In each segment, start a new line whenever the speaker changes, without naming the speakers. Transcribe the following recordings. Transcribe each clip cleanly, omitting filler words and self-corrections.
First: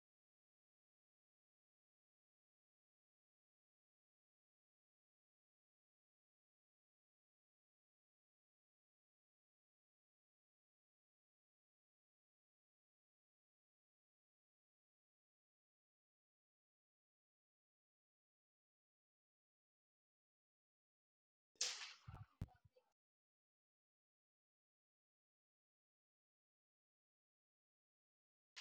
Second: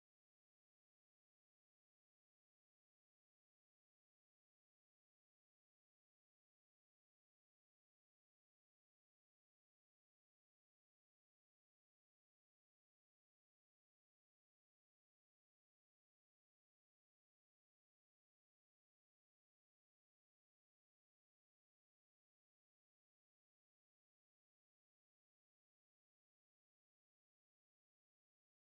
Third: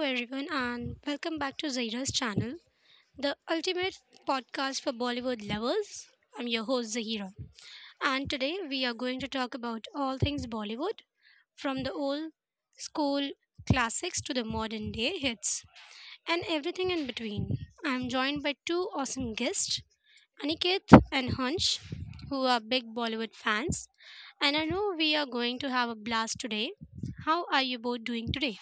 everyone, and welcome back to Zahira's channel, the ultimate podcast for Bollywood lovers. I'm your host, Zahira, and today we are going to talk about all things Bollywood from the old school classics to the modern day hits and everything in between. I'm joined by two awesome guests, Aniket and Hunch, who are big Bollywood fans, and I know we are going to have a blast today. How are you both doing today?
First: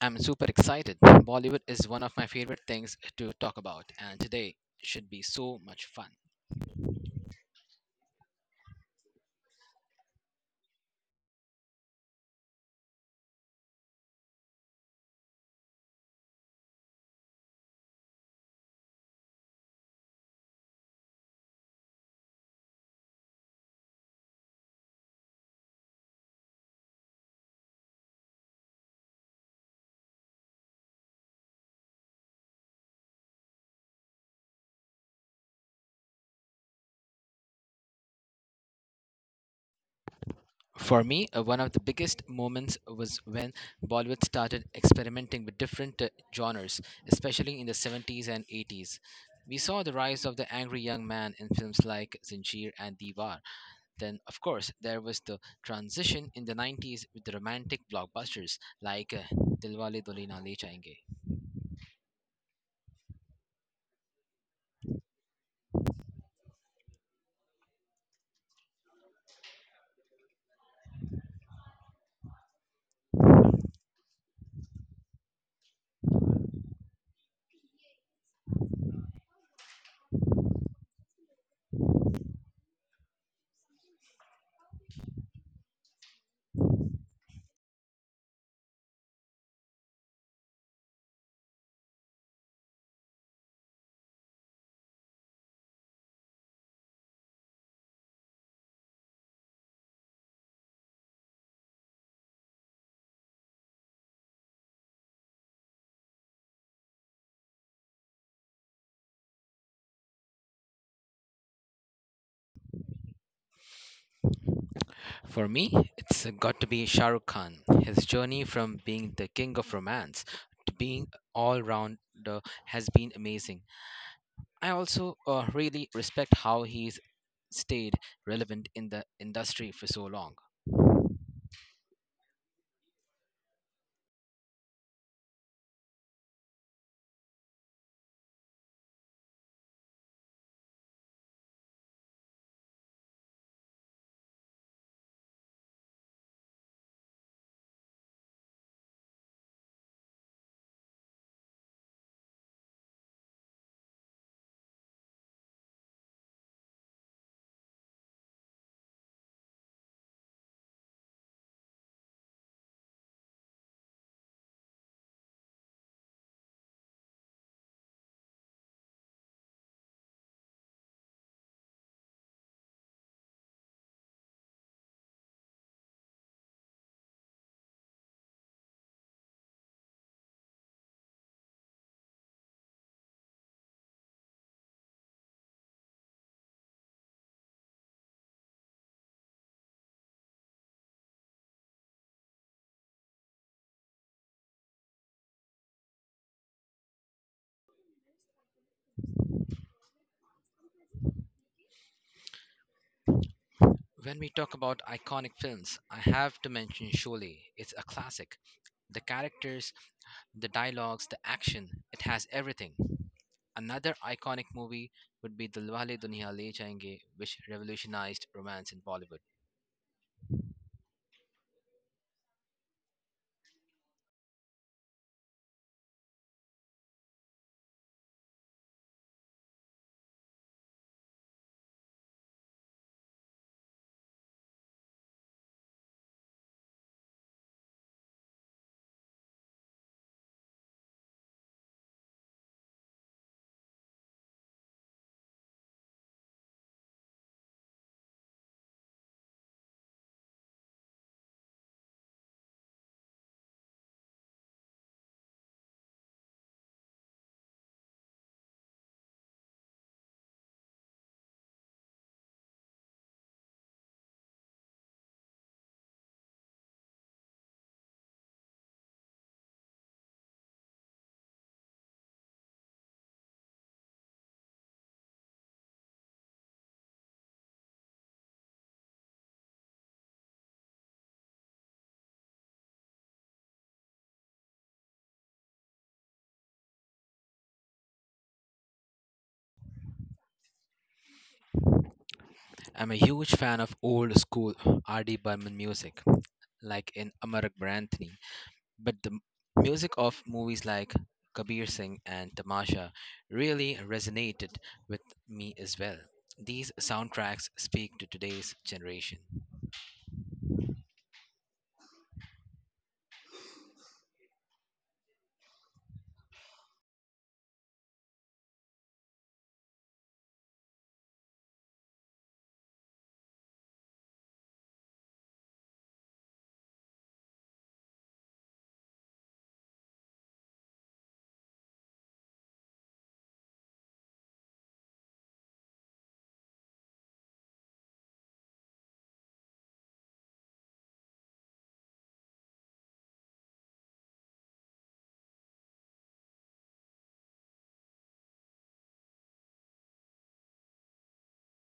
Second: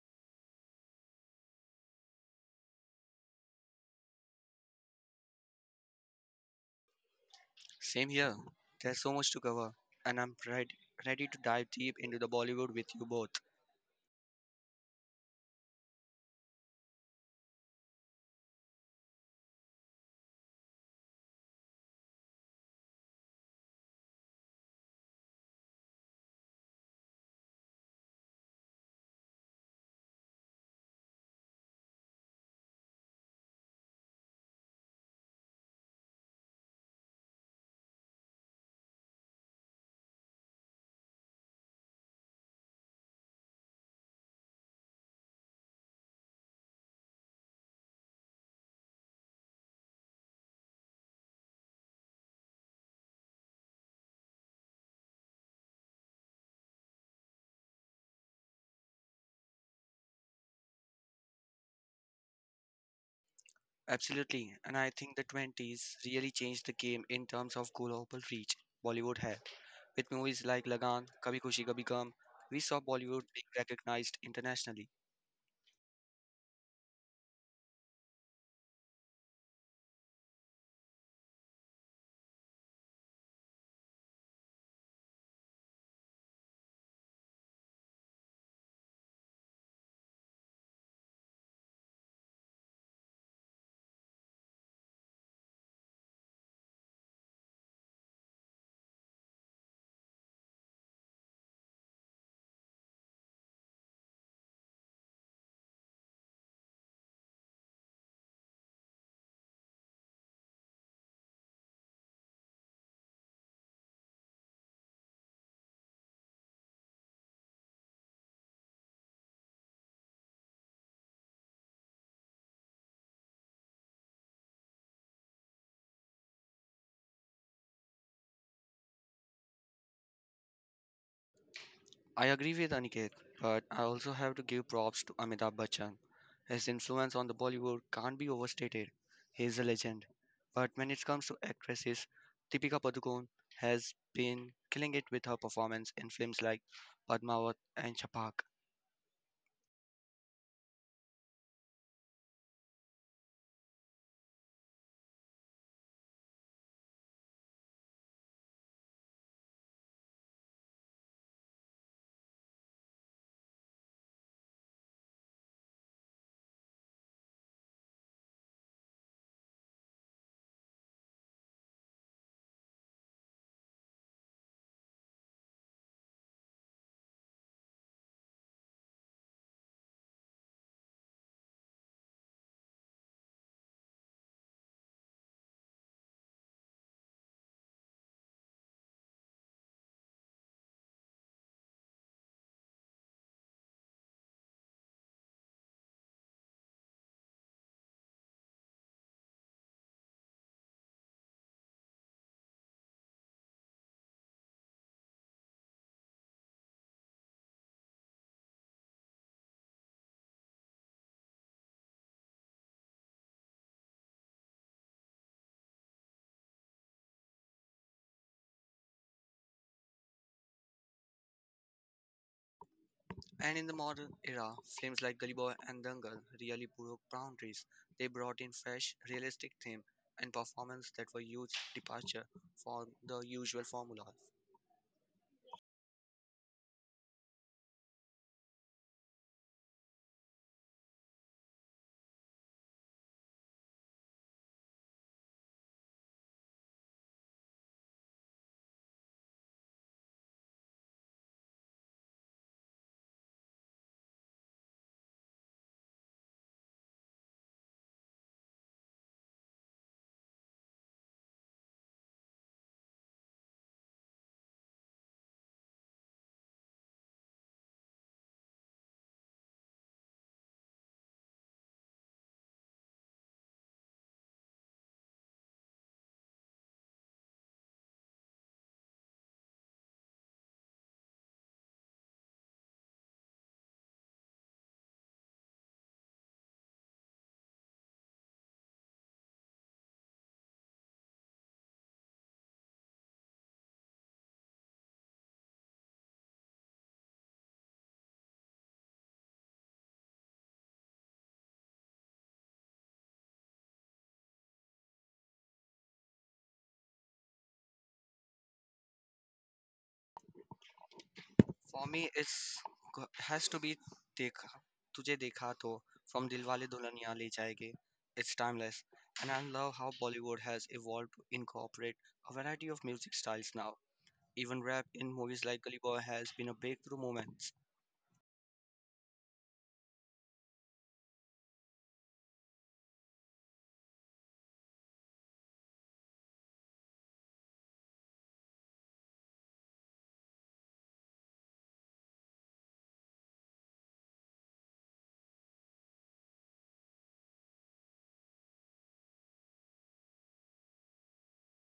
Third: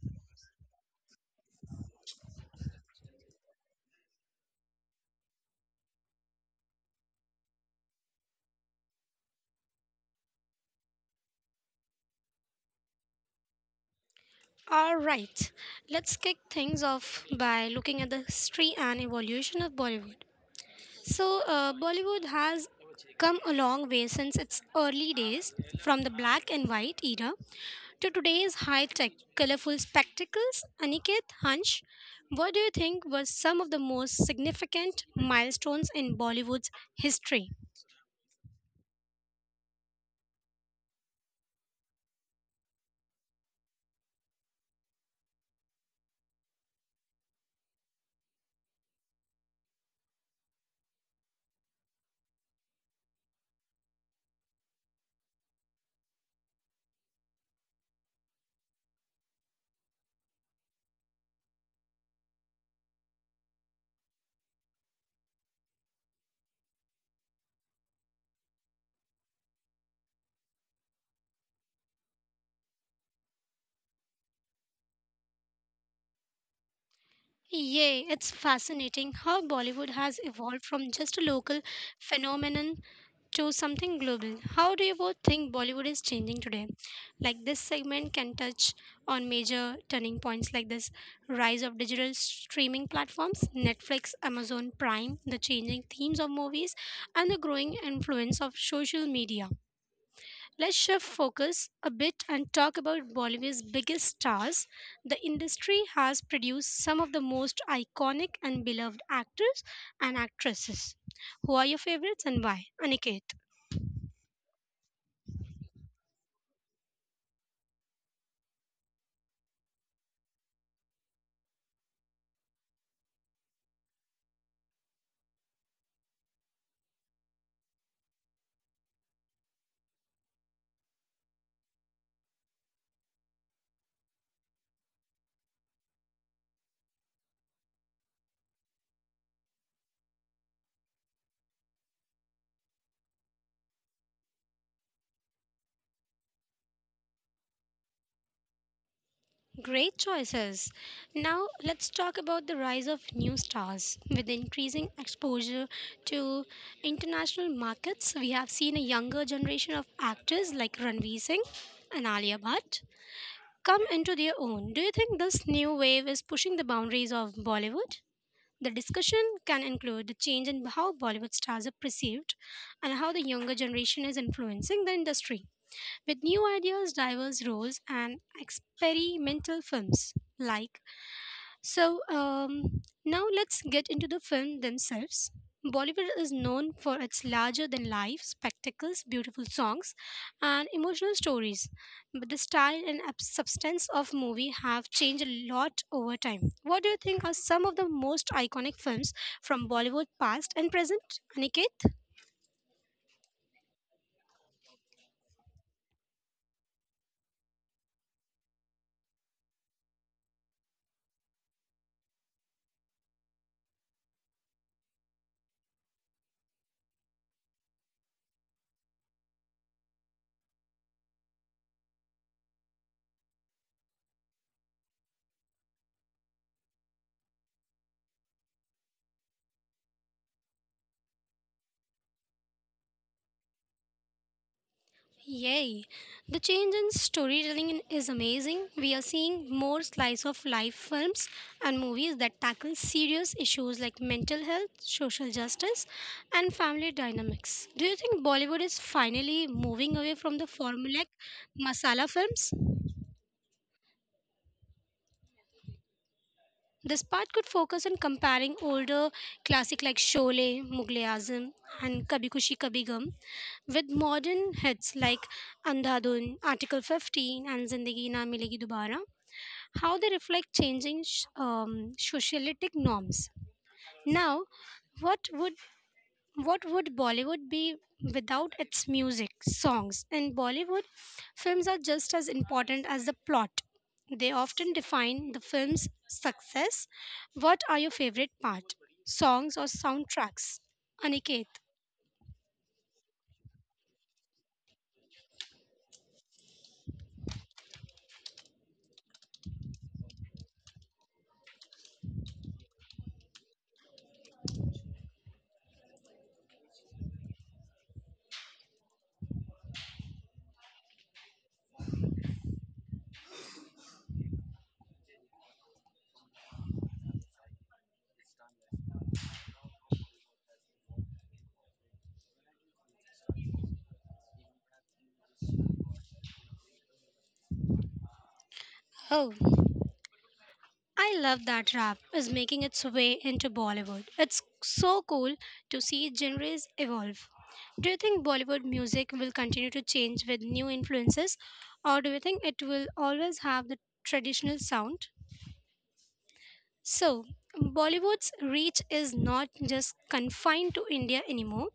I'm super excited. Bollywood is one of my favorite things to talk about, and today should be so much fun.
Same here. There's so much to cover, and I'm ready to dive deep into the Bollywood with you both.
All right, let's kick things off by looking at the history and evolution of Bollywood. Bollywood has come a long way since its early days, from the black and white era to today's high tech, colorful spectacles. Aniket, Hansh, what do you think were some of the most significant milestones in Bollywood's history?
For me, one of the biggest moments was when Bollywood started experimenting with different genres, especially in the 70s and 80s. We saw the rise of the angry young man in films like Zinjeer and Diwar. Then, of course, there was the transition in the 90s with the romantic blockbusters like Dilwale Dulhania Le Jayenge.
Absolutely, and I think the 20s really changed the game in terms of global reach Bollywood had. With movies like Lagan, Kabhi Khushi Kabhi Gum, we saw Bollywood being recognized internationally.
Yay, it's fascinating how Bollywood has evolved from just a local phenomenon to something global. How do you both think Bollywood is changing today? Like this segment can touch on major turning points like this rise of digital streaming platforms, Netflix, Amazon Prime, the changing themes of movies, and the growing influence of social media. Let's shift focus a bit and talk about Bollywood's biggest stars. The industry has produced some of the most iconic and beloved actors and actresses. Who are your favorites and why? Aniket.
For me, it's got to be Shah Rukh Khan. His journey from being the king of romance to being all rounder has been amazing. I also really respect how he's stayed relevant in the industry for so long.
I agree with Aniket, but I also have to give props to Amitabh Bachchan. His influence on the Bollywood can't be overstated. He is a legend. But when it comes to actresses, Deepika Padukone has been killing it with her performance in films like Padmavat and Chapak.
Great choices. Now let's talk about the rise of new stars. With increasing exposure to international markets, we have seen a younger generation of actors like Ranveer Singh and Alia Bhatt come into their own. Do you think this new wave is pushing the boundaries of Bollywood? The discussion can include the change in how Bollywood stars are perceived and how the younger generation is influencing the industry with new ideas, diverse roles, and experimental films like. So, um, Now let's get into the film themselves. Bollywood is known for its larger than life spectacles, beautiful songs, and emotional stories. But the style and substance of movie have changed a lot over time. What do you think are some of the most iconic films from Bollywood past and present, Aniket?
When we talk about iconic films, I have to mention Sholay. It's a classic. The characters, the dialogues, the action, it has everything. Another iconic movie would be Dilwale Duniya Le Jayenge, which revolutionized romance in Bollywood.
And in the modern era, films like Gully Boy and Dangal really broke boundaries. They brought in fresh, realistic theme and performance that were huge departure from the usual formula.
Yay! The change in storytelling is amazing. We are seeing more slice of life films and movies that tackle serious issues like mental health, social justice, and family dynamics. Do you think Bollywood is finally moving away from the formulaic masala films? This part could focus on comparing older classic like Sholay, Mughal Azam, and Kabhi Kushi Kabhi Gum with modern hits like Andhadhun, Article 15, and Zindagi Na Milegi Dobara, how they reflect changing socialitic norms. Now, what would what would Bollywood be without its music, songs? And Bollywood films are just as important as the plot. They often define the film's success. What are your favorite part? Songs or soundtracks? Aniket.
I'm a huge fan of old school R.D. Burman music, like in Amar Akbar Anthony. But the m- Music of movies like Kabir Singh and Tamasha really resonated with me as well. These soundtracks speak to today's generation.
For me, has to be Dekha, Tujhe Dekha To from Dilwale Dulhaniya Le Jayenge. It's timeless, and I love how Bollywood has evolved to incorporate a variety of music styles now. Even rap in movies like Gully Boy has been a breakthrough moment.
Oh, I love that rap is making its way into Bollywood. It's so cool to see genres evolve. Do you think Bollywood music will continue to change with new influences, or do you think it will always have the traditional sound? So, Bollywood's reach is not just confined to India anymore.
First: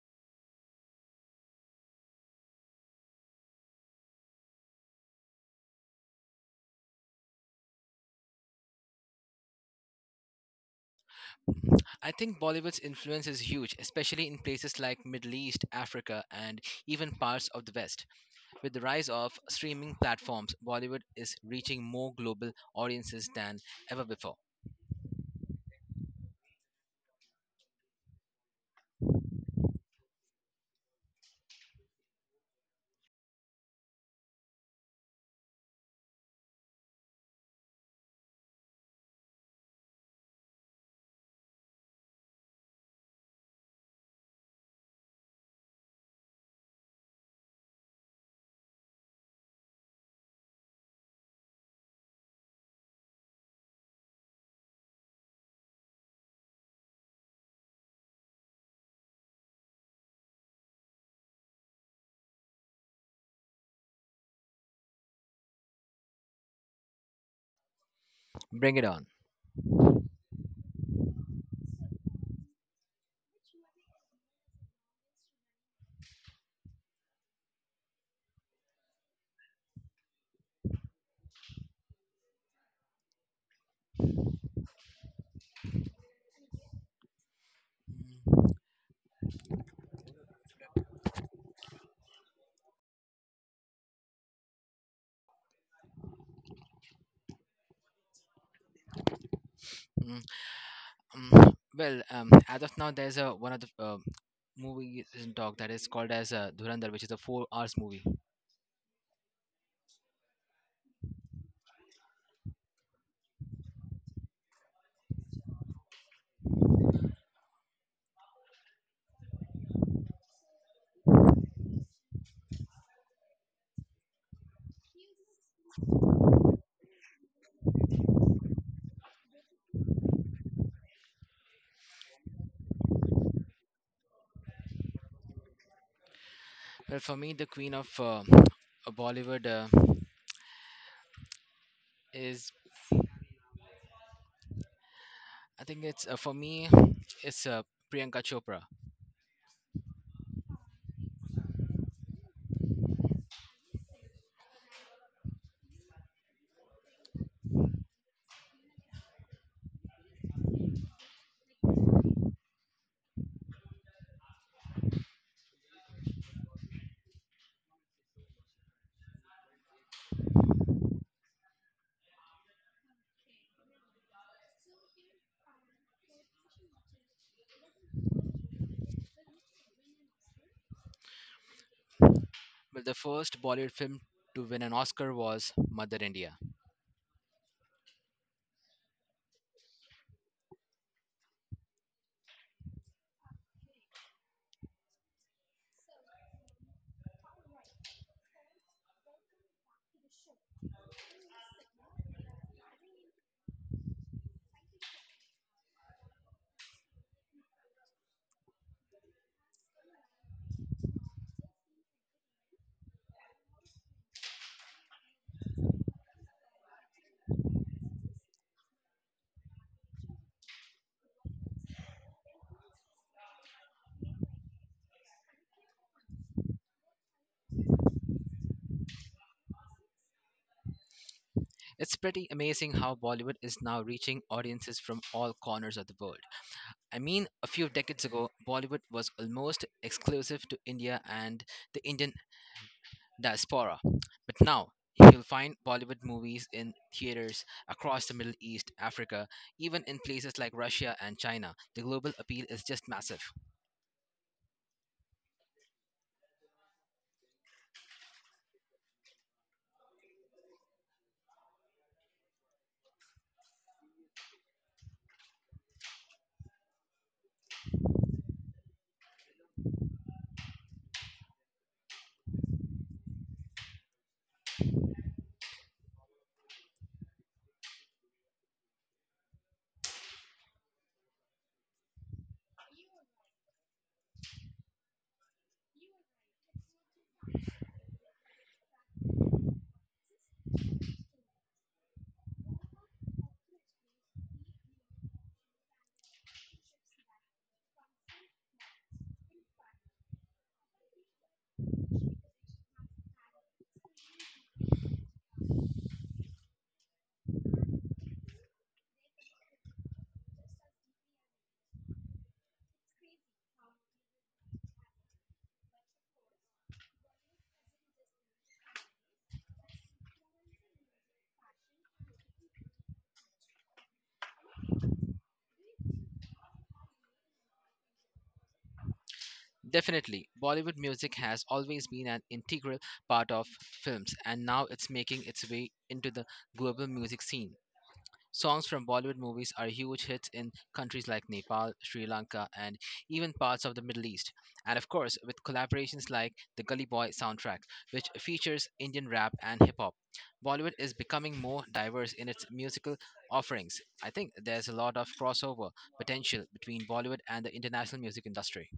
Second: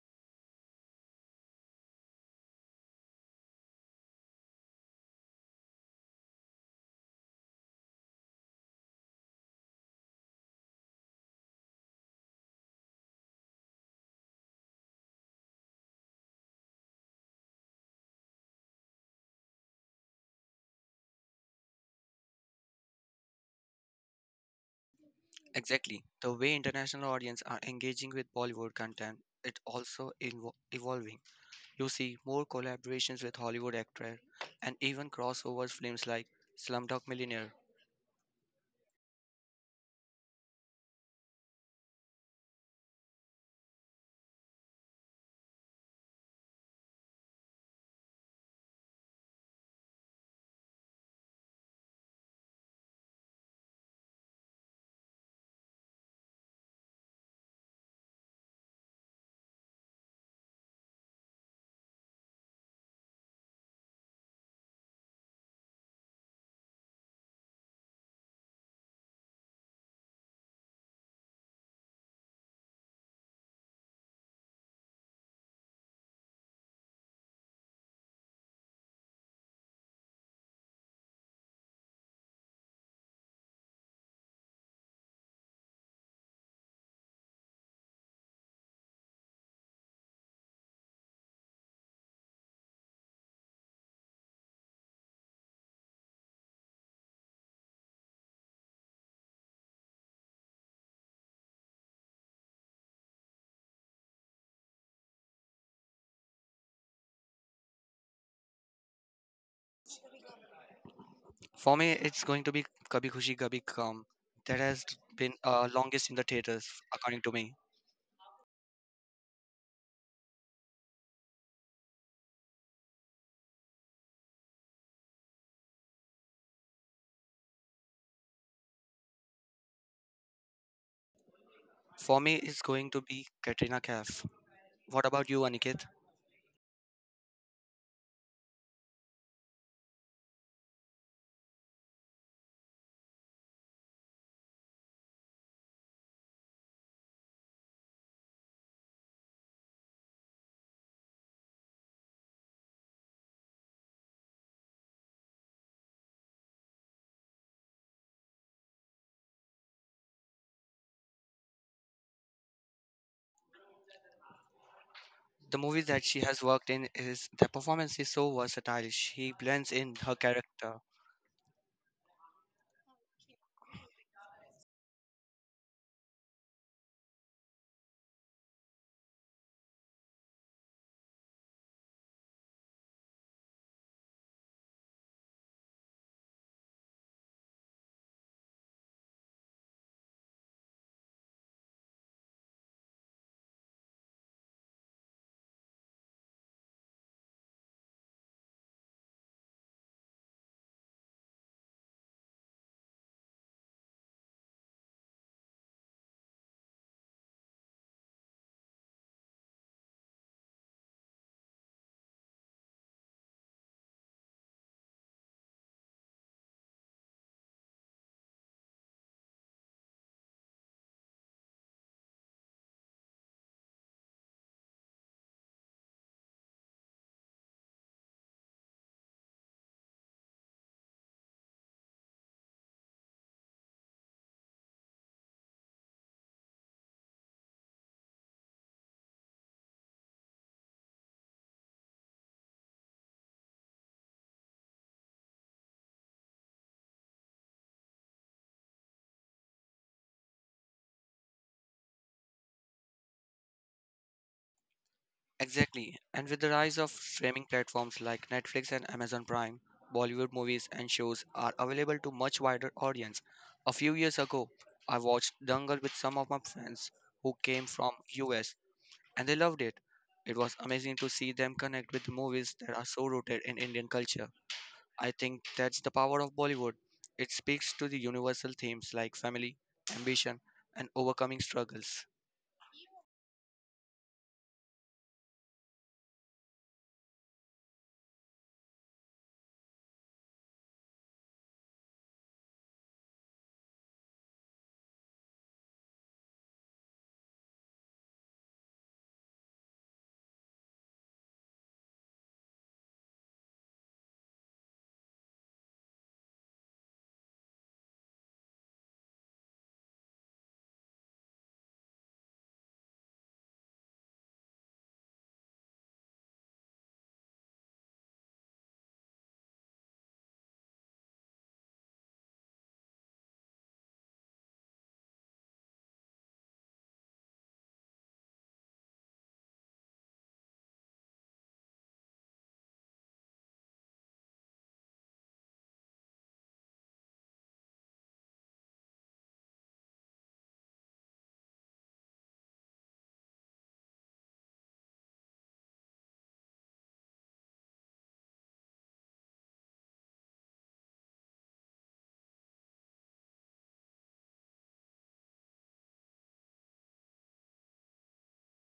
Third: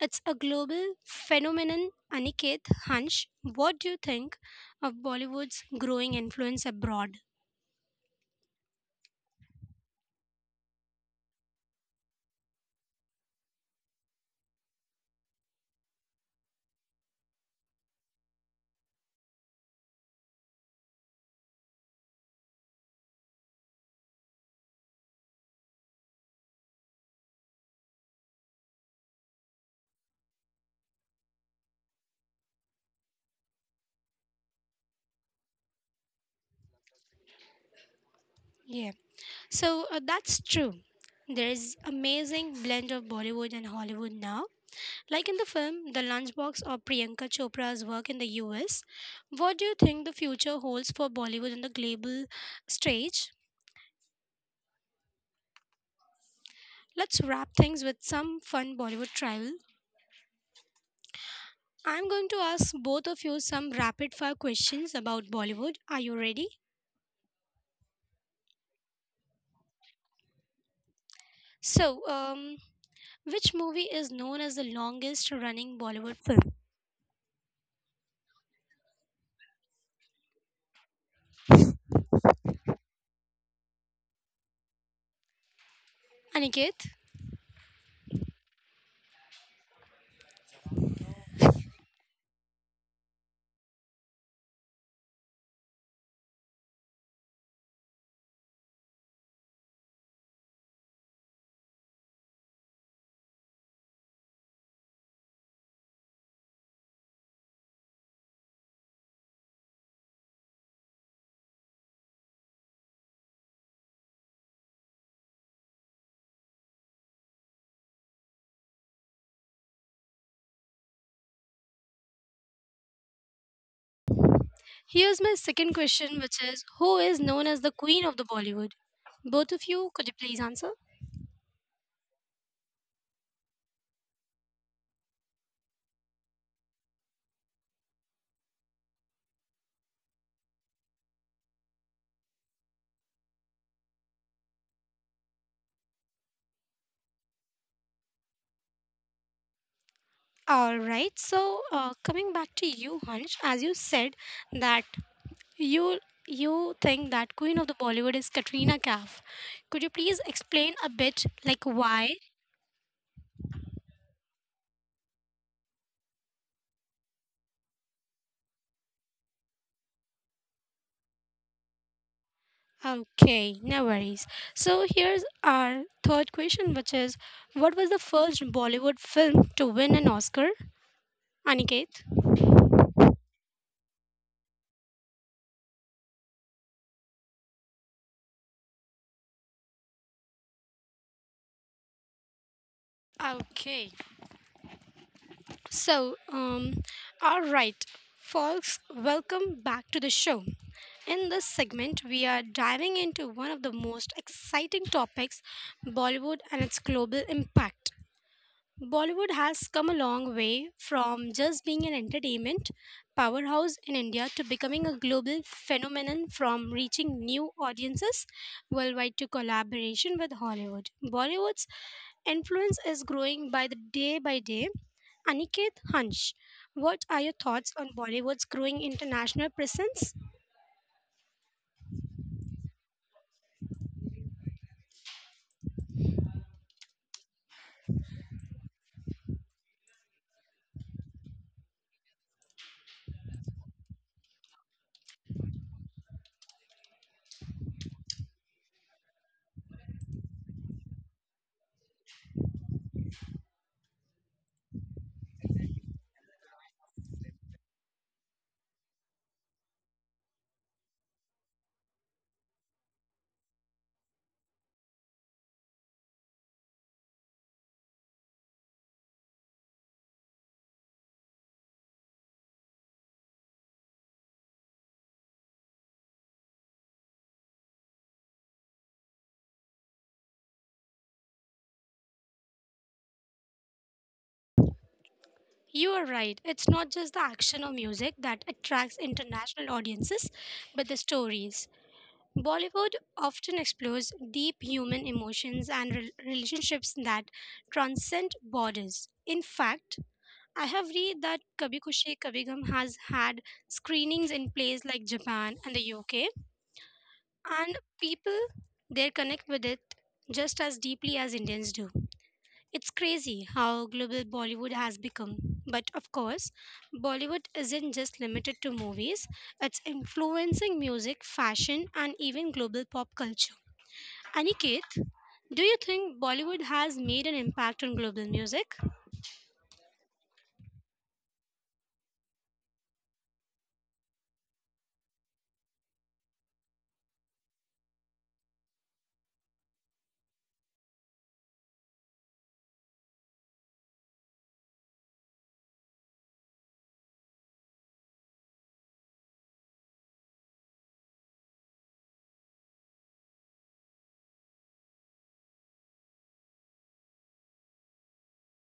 It's a global phenomenon. Aniket, Hansh, what do you think of Bollywood's growing influence abroad?
I think Bollywood's influence is huge, especially in places like Middle East, Africa, and even parts of the West. With the rise of streaming platforms, Bollywood is reaching more global audiences than ever before.
Exactly, the way international audience are engaging with Bollywood content, it also evolving. You see more collaborations with Hollywood actors, and even crossovers films like Slumdog Millionaire.
Yeah. So that's true. There's amazing blend of Bollywood and Hollywood now, like in the film The Lunchbox or Priyanka Chopra's work in the US. What do you think the future holds for Bollywood on the global stage? Let's wrap things with some fun Bollywood travel. I'm going to ask both of you some rapid fire questions about Bollywood. Are you ready?
Bring it on.
So, um, which movie is known as the longest running Bollywood film? Aniket?
As of now, there's a one of the movie in talk that is called as Dhurandhar, which is a 4 hours movie.
For me, it's going to be Kabhi Khushi Kabhi Gham. That has been longest in the theaters, according to me.
Here's my second question, which is, who is known as the queen of the Bollywood? Both of you, could you please answer?
For me, it's going to be Katrina Kaif. What about you, Aniket?
Well, for me, the queen of Bollywood is, I think it's for me, it's Priyanka Chopra.
All right. Coming back to you, Hunch, as you said that you you think that queen of the Bollywood is Katrina Kaif. Could you please explain a bit, like why?
The movies that she has worked in is the performance is so versatile. She blends in her character.
Okay, no worries. So here's our third question, which is, what was the first Bollywood film to win an Oscar? Aniket.
Well, the first Bollywood film to win an Oscar was Mother India.
Okay. So, um, all right, Folks, welcome back to the show. In this segment, we are diving into one of the most exciting topics, Bollywood and its global impact. Bollywood has come a long way from just being an entertainment powerhouse in India to becoming a global phenomenon, from reaching new audiences worldwide to collaboration with Hollywood. Bollywood's influence is growing by the day. Aniket, Hunch, what are your thoughts on Bollywood's growing international presence?
It's pretty amazing how Bollywood is now reaching audiences from all corners of the world. I mean, a few decades ago, Bollywood was almost exclusive to India and the Indian diaspora. But now, you'll find Bollywood movies in theaters across the Middle East, Africa, even in places like Russia and China. The global appeal is just massive.
Exactly, and with the rise of streaming platforms like Netflix and Amazon Prime, Bollywood movies and shows are available to much wider audience. A few years ago, I watched Dangal with some of my friends who came from US and they loved it. It was amazing to see them connect with movies that are so rooted in Indian culture. I think that's the power of Bollywood. It speaks to the universal themes like family, ambition, and overcoming struggles.
You are right. It's not just the action or music that attracts international audiences, but the stories. Bollywood often explores deep human emotions and relationships that transcend borders. In fact, I have read that Kabhi Khushi Kabhi Gham has had screenings in places like Japan and the UK, and people there connect with it just as deeply as Indians do. It's crazy how global Bollywood has become. But of course, Bollywood isn't just limited to movies, it's influencing music, fashion, and even global pop culture. Aniket, do you think Bollywood has made an impact on global music?
Definitely, Bollywood music has always been an integral part of films, and now it's making its way into the global music scene. Songs from Bollywood movies are huge hits in countries like Nepal, Sri Lanka, and even parts of the Middle East. And of course, with collaborations like the Gully Boy soundtrack, which features Indian rap and hip hop. Bollywood is becoming more diverse in its musical offerings. I think there's a lot of crossover potential between Bollywood and the international music industry.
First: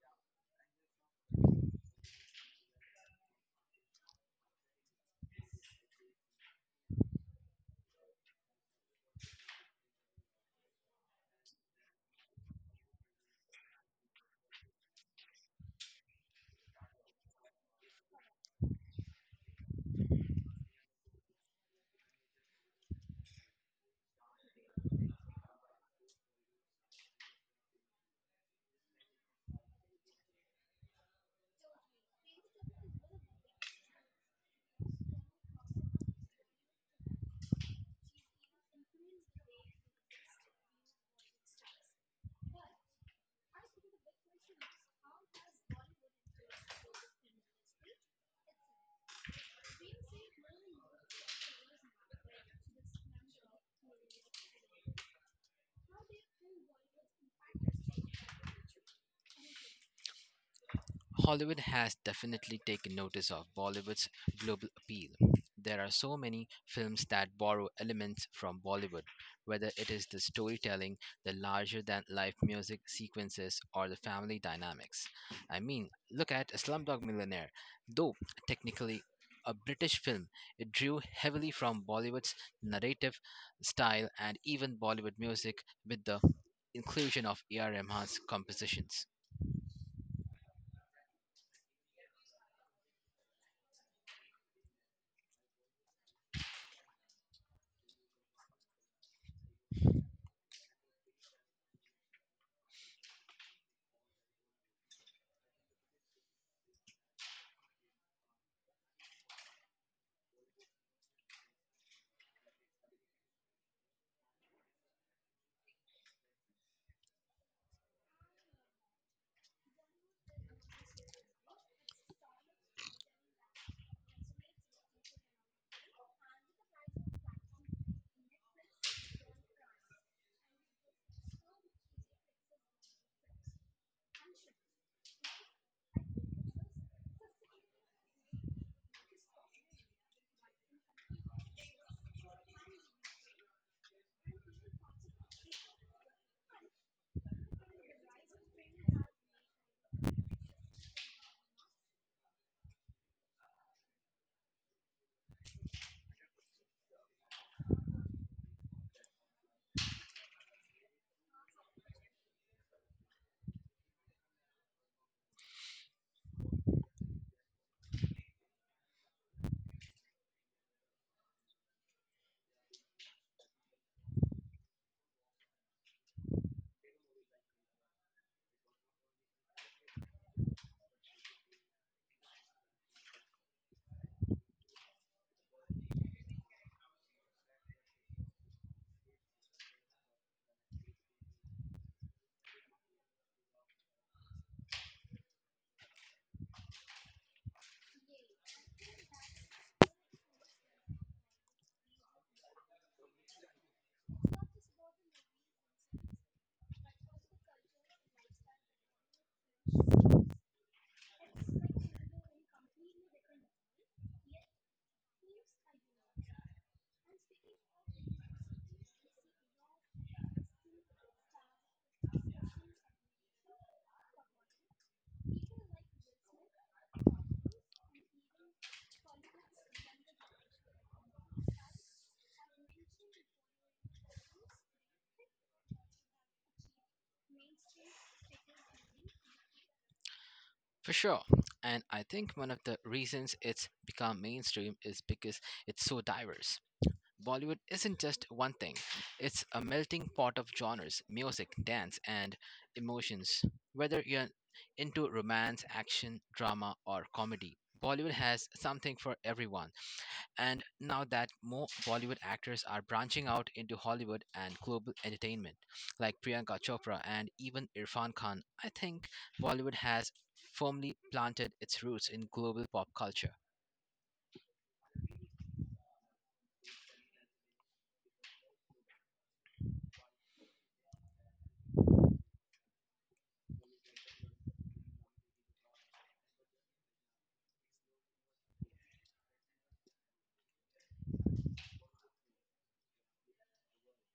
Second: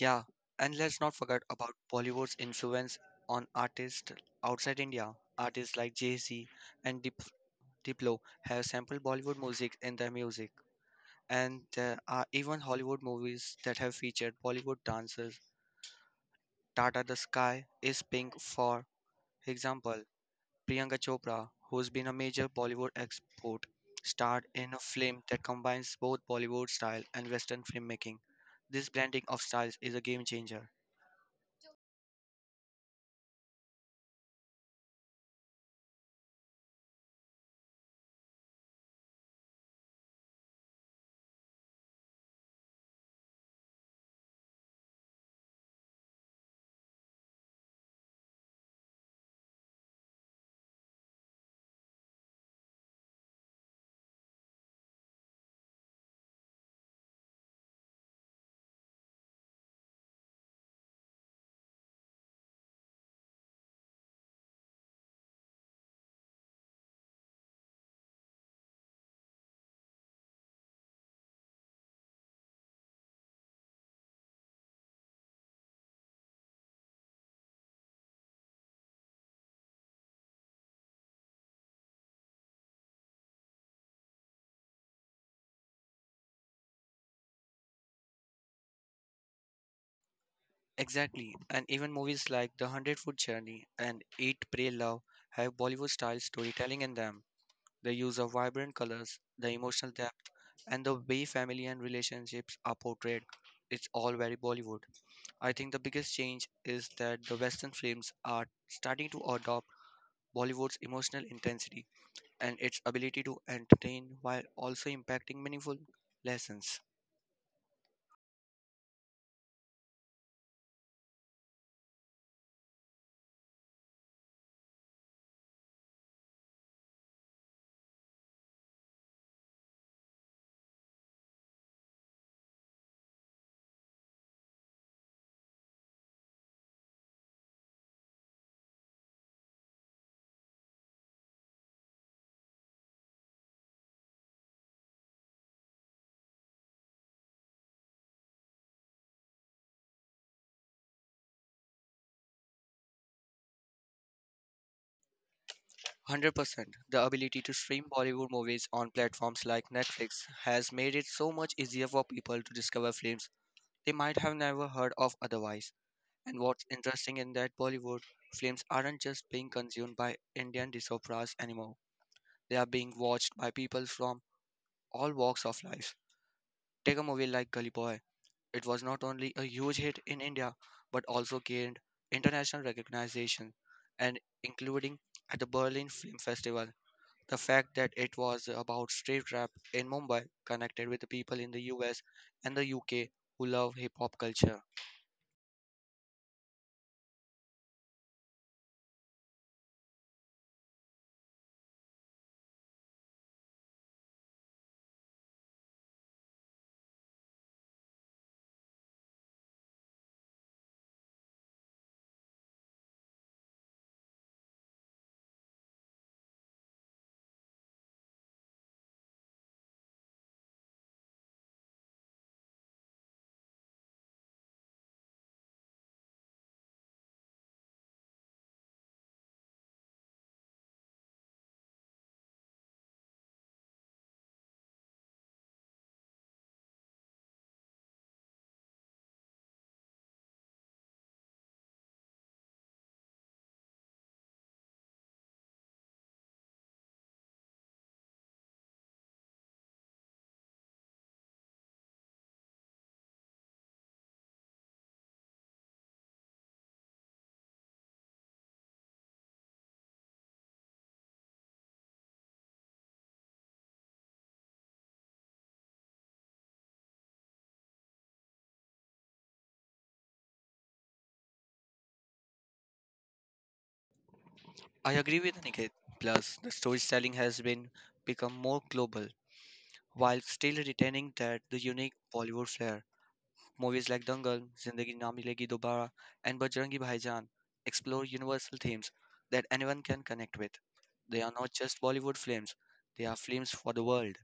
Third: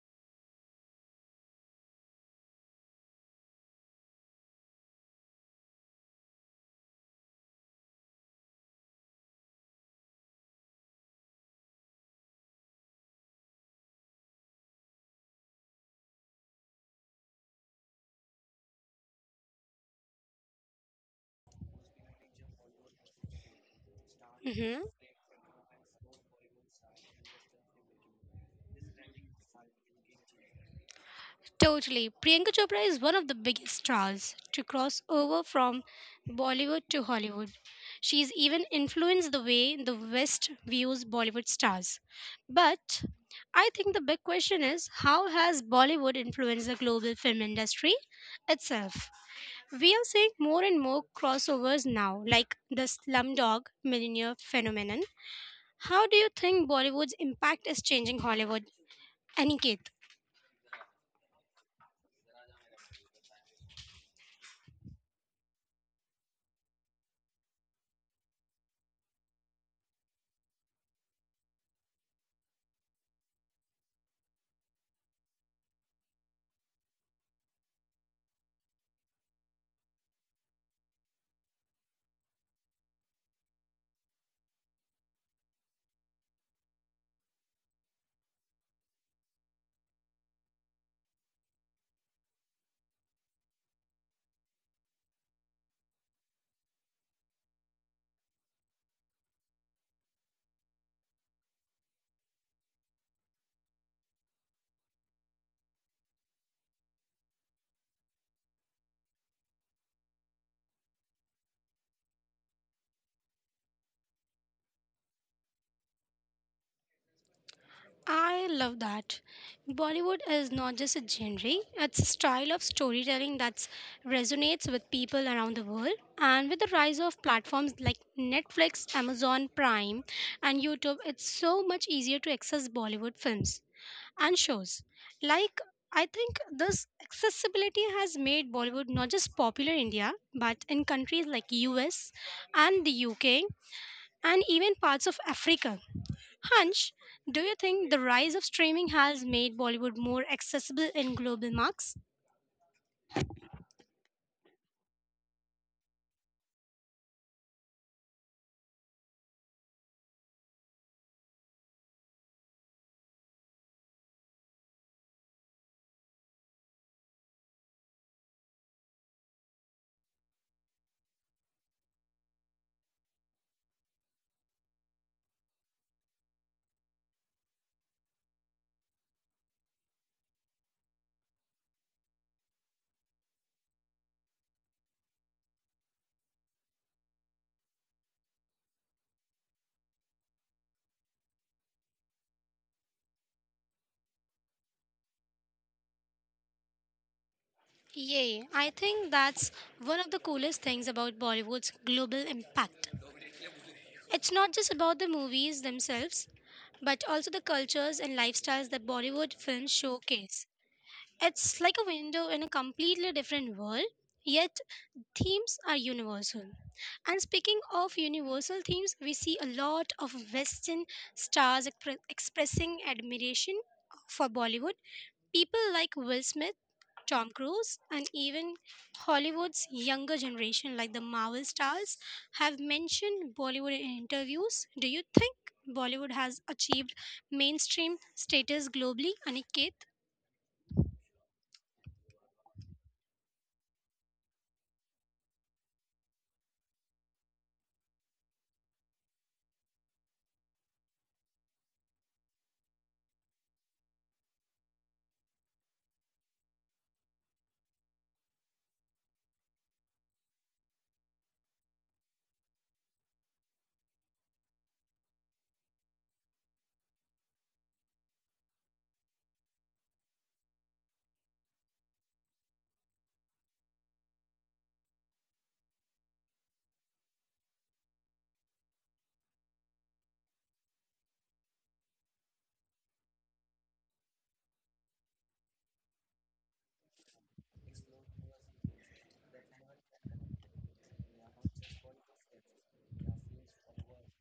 Yeah, and let's not forget about Bollywood's influence on artists outside India. Artists like Jay-Z and Diplo have sampled Bollywood music in their music. And there are even Hollywood movies that have featured Bollywood dancers. Tata the Sky is Pink for example. Priyanka Chopra, who's been a major Bollywood export, starred in a
Hmm.
film that combines both Bollywood style and Western filmmaking. This blending of styles is a game changer.
Totally. Priyanka Chopra is one of the biggest stars to cross over from Bollywood to Hollywood. She's even influenced the way the West views Bollywood stars. But I think the big question is, how has Bollywood influenced the global film industry itself? We are seeing more and more crossovers now, like the Slumdog Millionaire phenomenon. How do you think Bollywood's impact is changing Hollywood? Aniket.
Hollywood has definitely taken notice of Bollywood's global appeal. There are so many films that borrow elements from Bollywood, whether it is the storytelling, the larger than life music sequences, or the family dynamics. I mean, look at Slumdog Millionaire. Though technically a British film, it drew heavily from Bollywood's narrative style and even Bollywood music with the inclusion of A.R. Rahman's compositions.
Exactly, and even movies like The Hundred Foot Journey and Eat, Pray, Love have Bollywood style storytelling in them. The use of vibrant colors, the emotional depth, and the way family and relationships are portrayed. It's all very Bollywood. I think the biggest change is that the Western films are starting to adopt Bollywood's emotional intensity and its ability to entertain while also impacting meaningful lessons.
I love that. Bollywood is not just a genre, it's a style of storytelling that resonates with people around the world. And with the rise of platforms like Netflix, Amazon Prime, and YouTube, it's so much easier to access Bollywood films and shows. Like, I think this accessibility has made Bollywood not just popular in India, but in countries like US and the UK and even parts of Africa. Hunch, do you think the rise of streaming has made Bollywood more accessible in global marks?
100% the ability to stream Bollywood movies on platforms like Netflix has made it so much easier for people to discover films they might have never heard of otherwise. And what's interesting in that Bollywood films aren't just being consumed by Indian diasporas anymore. They are being watched by people from all walks of life. Take a movie like Gully Boy. It was not only a huge hit in India but also gained international recognition and including at the Berlin Film Festival. The fact that it was about street rap in Mumbai connected with the people in the US and the UK who love hip hop culture.
Yay, I think that's one of the coolest things about Bollywood's global impact. It's not just about the movies themselves, but also the cultures and lifestyles that Bollywood films showcase. It's like a window in a completely different world, yet themes are universal. And speaking of universal themes, we see a lot of Western stars expressing admiration for Bollywood. People like Will Smith, Tom Cruise, and even Hollywood's younger generation, like the Marvel stars, have mentioned Bollywood in interviews. Do you think Bollywood has achieved mainstream status globally, Aniket?
For sure. And I think one of the reasons it's become mainstream is because it's so diverse. Bollywood isn't just one thing, it's a melting pot of genres, music, dance, and emotions. Whether you're into romance, action, drama, or comedy, Bollywood has something for everyone. And now that more Bollywood actors are branching out into Hollywood and global entertainment, like Priyanka Chopra and even Irfan Khan, I think Bollywood has firmly planted its roots in global pop culture.
I agree with Aniket. Plus, the storytelling has been become more global while still retaining that the unique Bollywood flair. Movies like Dangal, Zindagi Na Milegi Dobara, and Bajrangi Bhaijaan explore universal themes that anyone can connect with. They are not just Bollywood films, they are films for the world.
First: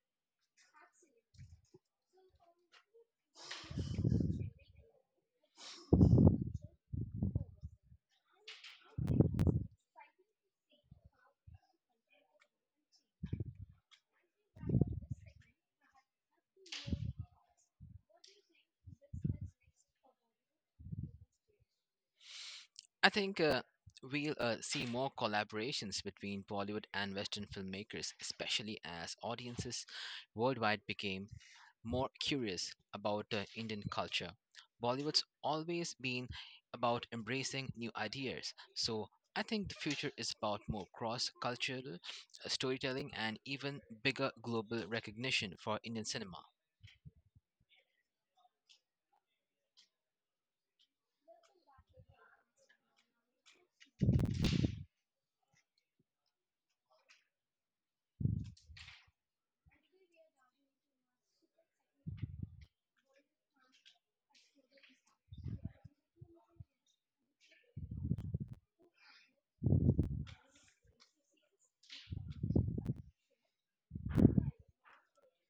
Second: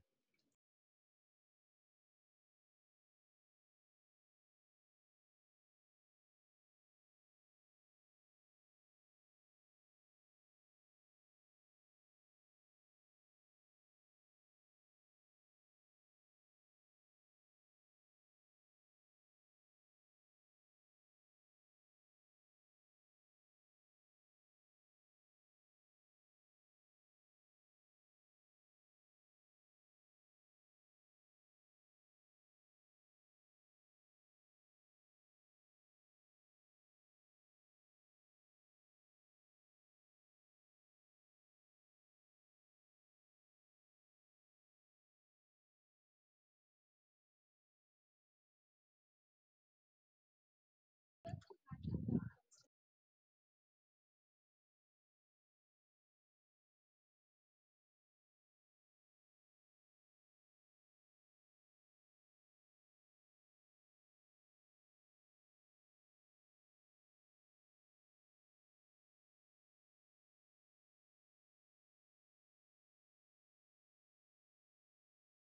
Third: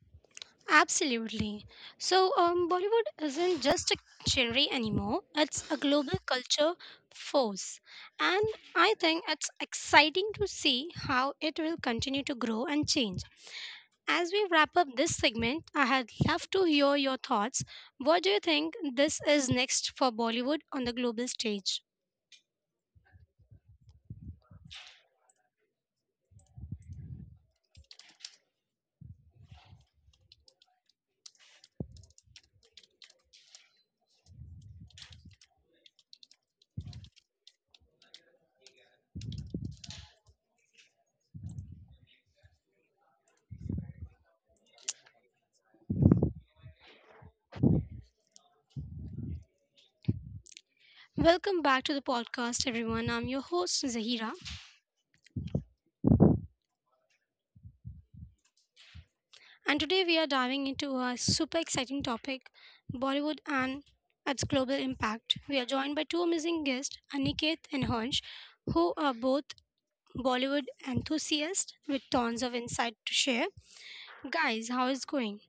Absolutely. Bollywood isn't just a genre anymore, it's a global culture force. And I think it's exciting to see how it will continue to grow and change. As we wrap up this segment, I had love to hear your thoughts. What do you think this is next for Bollywood on the global stage?
I think we'll see more collaborations between Bollywood and Western filmmakers, especially as audiences worldwide became more curious about Indian culture. Bollywood's always been about embracing new ideas, so I think the future is about more cross cultural storytelling and even bigger global recognition for Indian cinema.
Welcome back to the podcast, everyone. I'm your host, Zahira. And today we are diving into a super exciting topic, Bollywood and its global impact. We are joined by two amazing guests, Aniket and Hansh, who are both Bollywood enthusiasts with tons of insight to share. Guys, how is going?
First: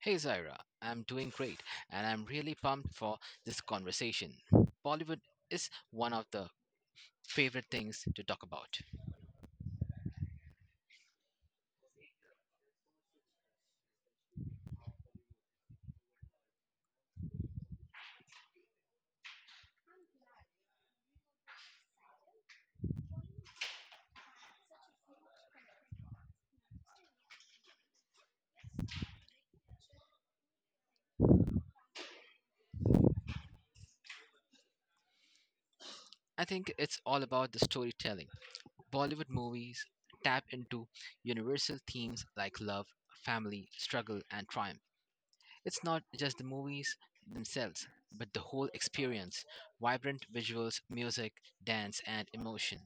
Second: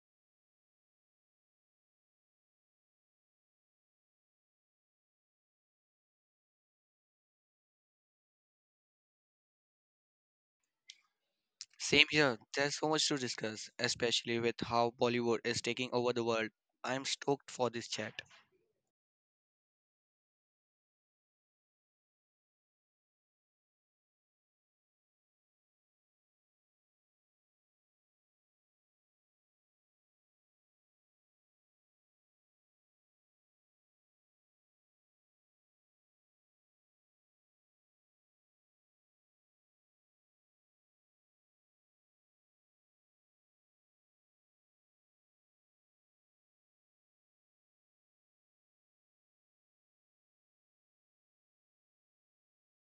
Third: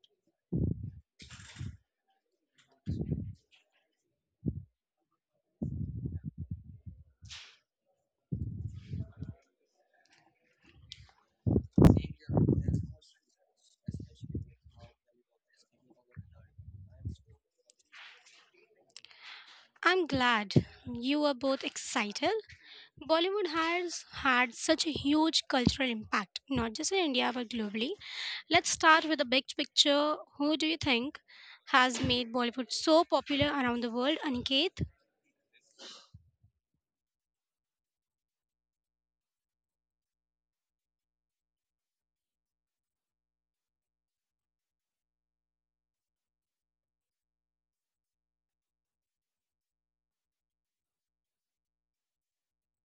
Hey Zaira, I'm doing great and I'm really pumped for this conversation. Bollywood is one of the favorite things to talk about.
Same here, there's so much to discuss, especially with how Bollywood is taking over the world. I'm stoked for this chat.
I'm glad you are both excited. Bollywood has had such a huge cultural impact, not just in India but globally. Let's start with the big picture. Who do you think has made Bollywood so popular around the world, Aniket?
I think it's all about the storytelling. Bollywood movies tap into universal themes like love, family, struggle, and triumph. It's not just the movies themselves, but the whole experience, vibrant visuals, music, dance, and emotion.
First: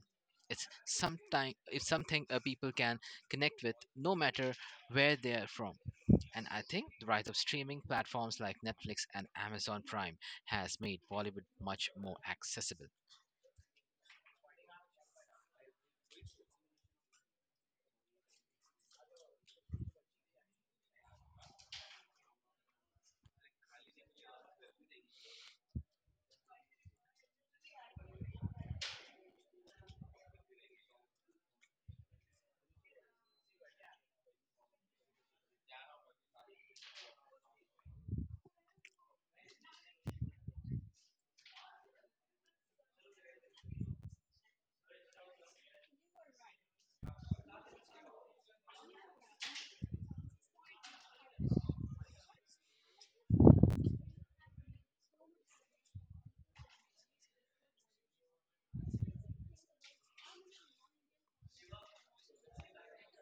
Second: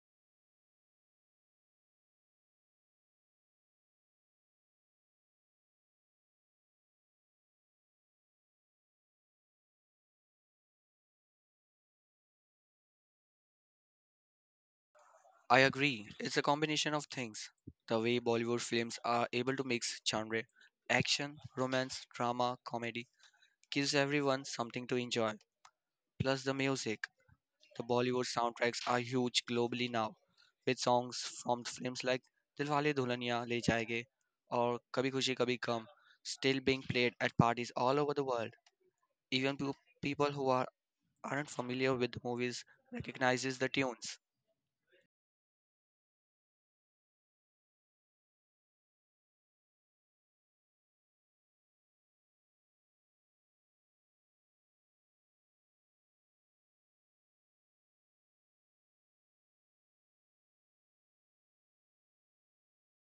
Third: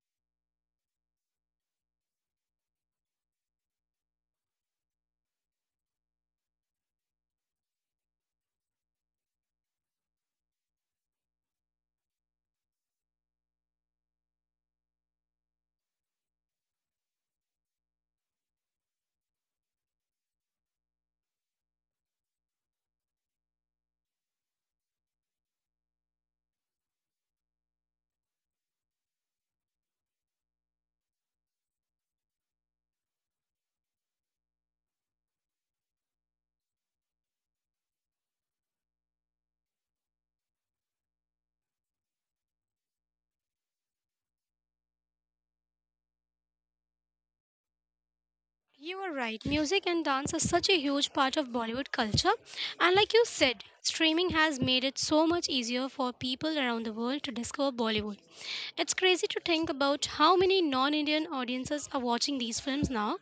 It's something people can connect with no matter where they're from. And I think the rise of streaming platforms like Netflix and Amazon Prime has made Bollywood much more accessible.
I agree, it's a combination of things. The way Bollywood films are able to mix genre, action, romance, drama, comedy gives everyone something to enjoy. Plus, the music. The Bollywood soundtracks are huge globally now, with songs from films like Dilwale Dulhaniya Le Jayenge or Kabhi Khushi Kabhi Gham still being played at parties all over the world. Even people who are aren't familiar with the movies recognizes the tunes.
You are right. Music and dance are such a huge part of Bollywood culture. And like you said, streaming has made it so much easier for people around the world to discover Bollywood. It's crazy to think about how many non Indian audiences are watching these films now.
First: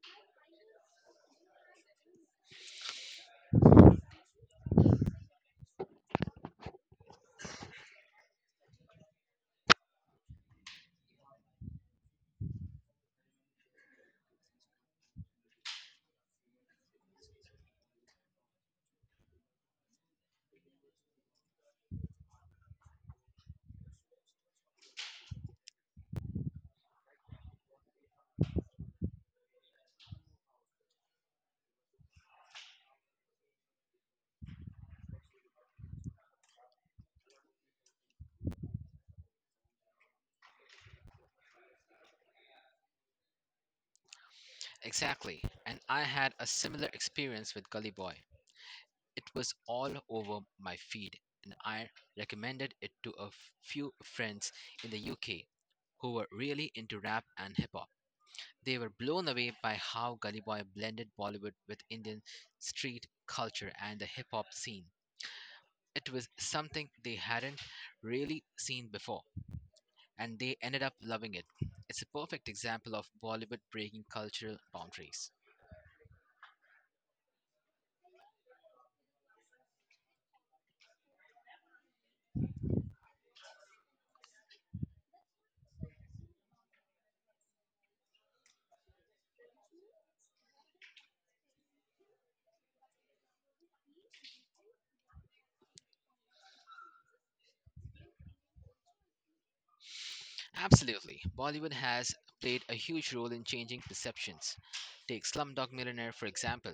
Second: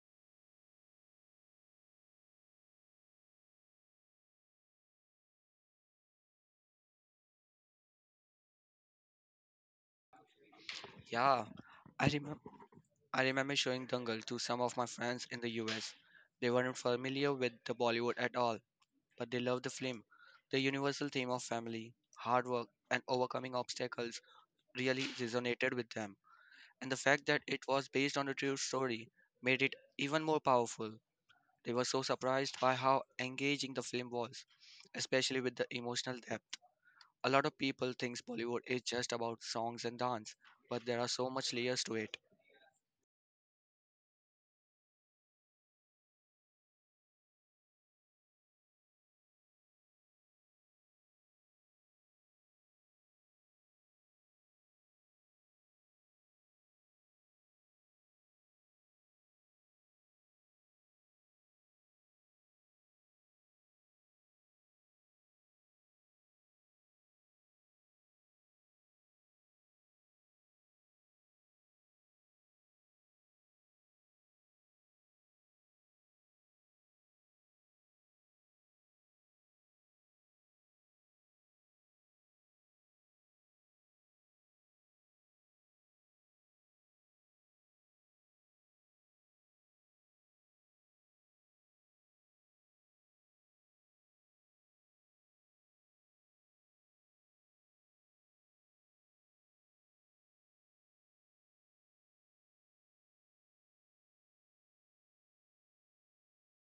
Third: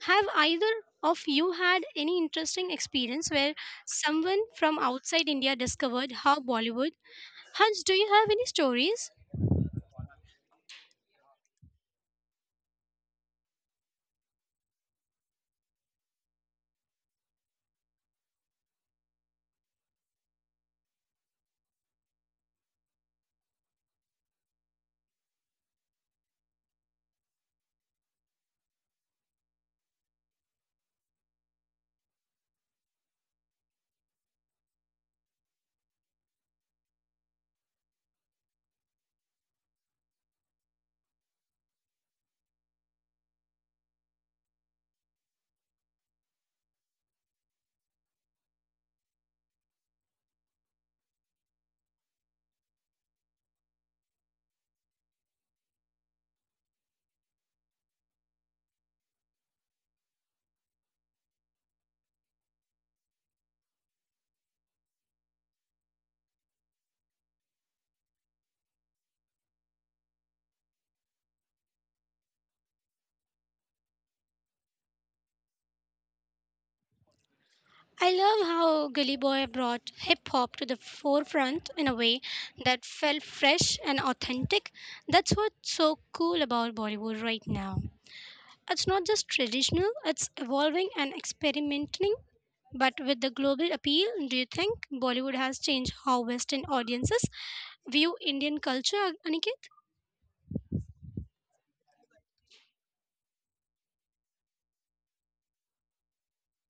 Have either of you had any interesting experience where someone from outside India discovered how Bollywood? Hans, do you have any stories?
Yeah, I remember I remember showing Dangal to some of my friends in the US. They weren't familiar with the Bollywood at all, but they loved the film. The universal theme of family, hard work, and overcoming obstacles really resonated with them, and the fact that it was based on a true story made it even more powerful. They were so surprised by how engaging the film was, especially with the emotional depth. A lot of people think Bollywood is just about songs and dance, but there are so much layers to it.
Exactly. And I had a similar experience with Gully Boy. It was all over my feed, and I recommended it to a few friends in the UK who were really into rap and hip hop. They were blown away by how Gully Boy blended Bollywood with Indian street culture and the hip hop scene. It was something they hadn't really seen before, and they ended up loving it. It's a perfect example of Bollywood breaking cultural boundaries.
I love how Gully Boy brought hip hop to the forefront in a way that felt fresh and authentic. That's what's so cool about Bollywood right now. It's not just traditional, it's evolving and experimenting. But with the global appeal, do you think Bollywood has changed how Western audiences view Indian culture, Aniket?
Absolutely. Bollywood has played a huge role in changing perceptions. Take Slumdog Millionaire, for example.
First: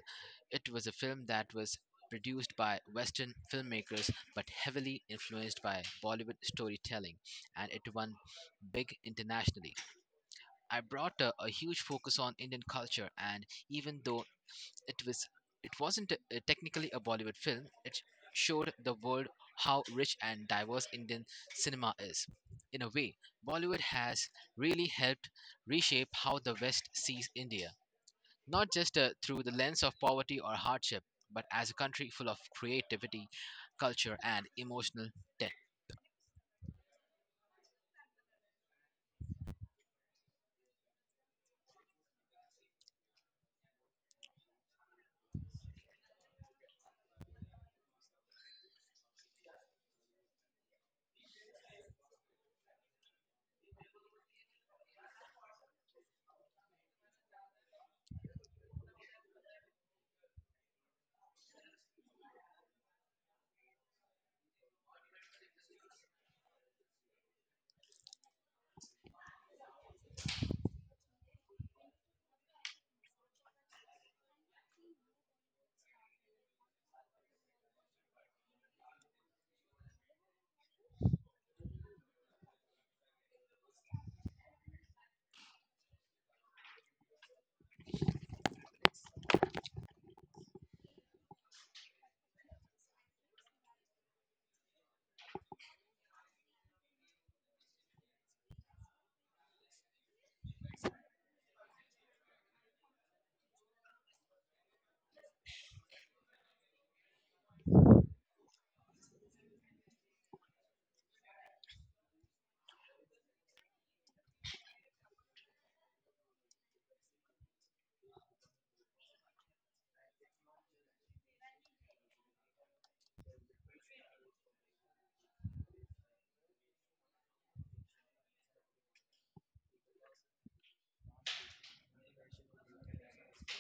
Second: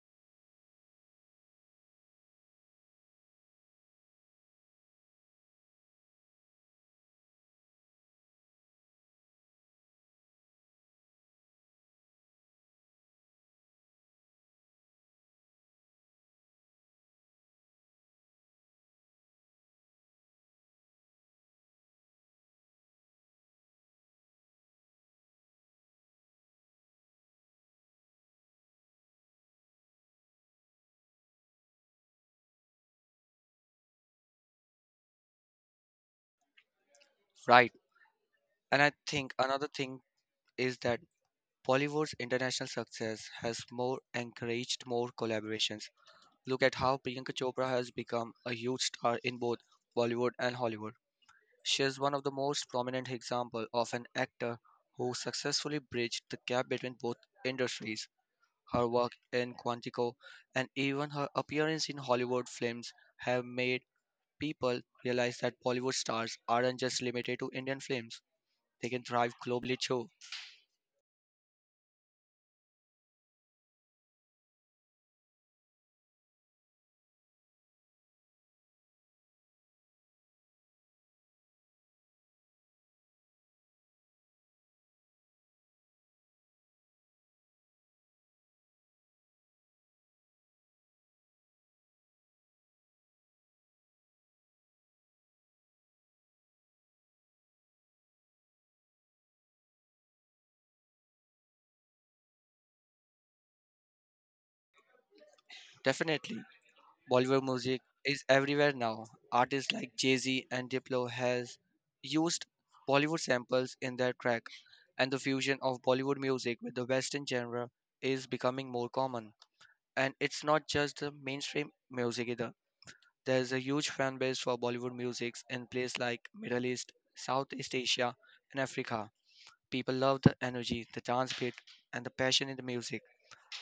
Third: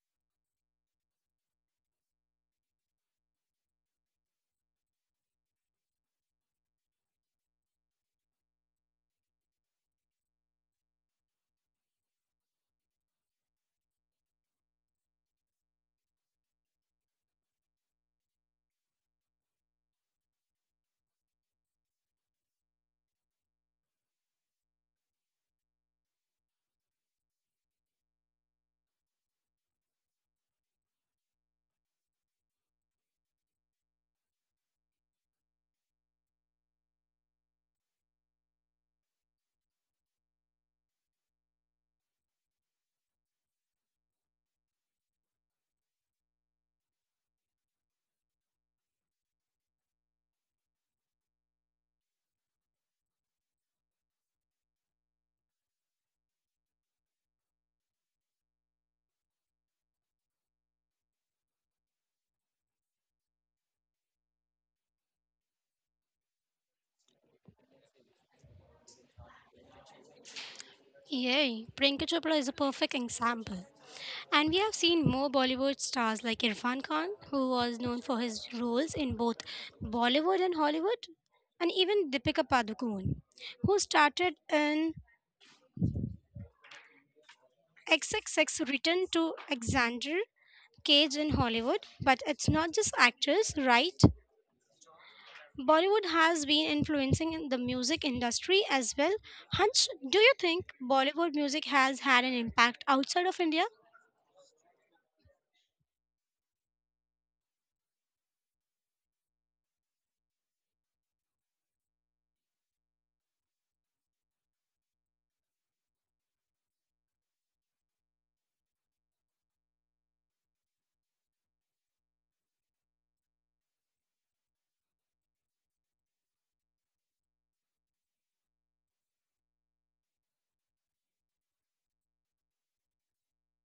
It was a film that was produced by Western filmmakers but heavily influenced by Bollywood storytelling, and it won big internationally. I brought a huge focus on Indian culture, and even though it was it wasn't a- technically a Bollywood film. It showed the world how rich and diverse Indian cinema is. In a way, Bollywood has really helped reshape how the West sees India, not just through the lens of poverty or hardship, but as a country full of creativity, culture, and emotional depth.
Right. And I think another thing is that Bollywood's international success has more encouraged more collaborations. Look at how Priyanka Chopra has become a huge star in both Bollywood and Hollywood. She is one of the most prominent example of an actor who successfully bridged the gap between both industries. Her work in Quantico and even her appearance in Hollywood films have made people realize that Bollywood stars aren't just limited to Indian films. They can thrive globally too.
Yay, Priyanka Chopra is a perfect example. And we have seen more Bollywood stars like Irfan Khan, who was known for his roles in both Bollywood and Hollywood, and even Deepika Padukone, who started in XXX Return to Alexander Cage in Hollywood. But it's not just actors, right? Bollywood has been influencing the music industry as well. Hunch, do you think Bollywood music has had an impact outside of India?
Definitely, Bollywood music is everywhere now. Artists like Jay-Z and Diplo has used Bollywood samples in their track, and the fusion of Bollywood music with the Western genre is becoming more common. And it's not just the mainstream music either. There's a huge fan base for Bollywood music in places like Middle East, Southeast Asia, and Africa. People love the energy, the dance beat, and the passion in the music.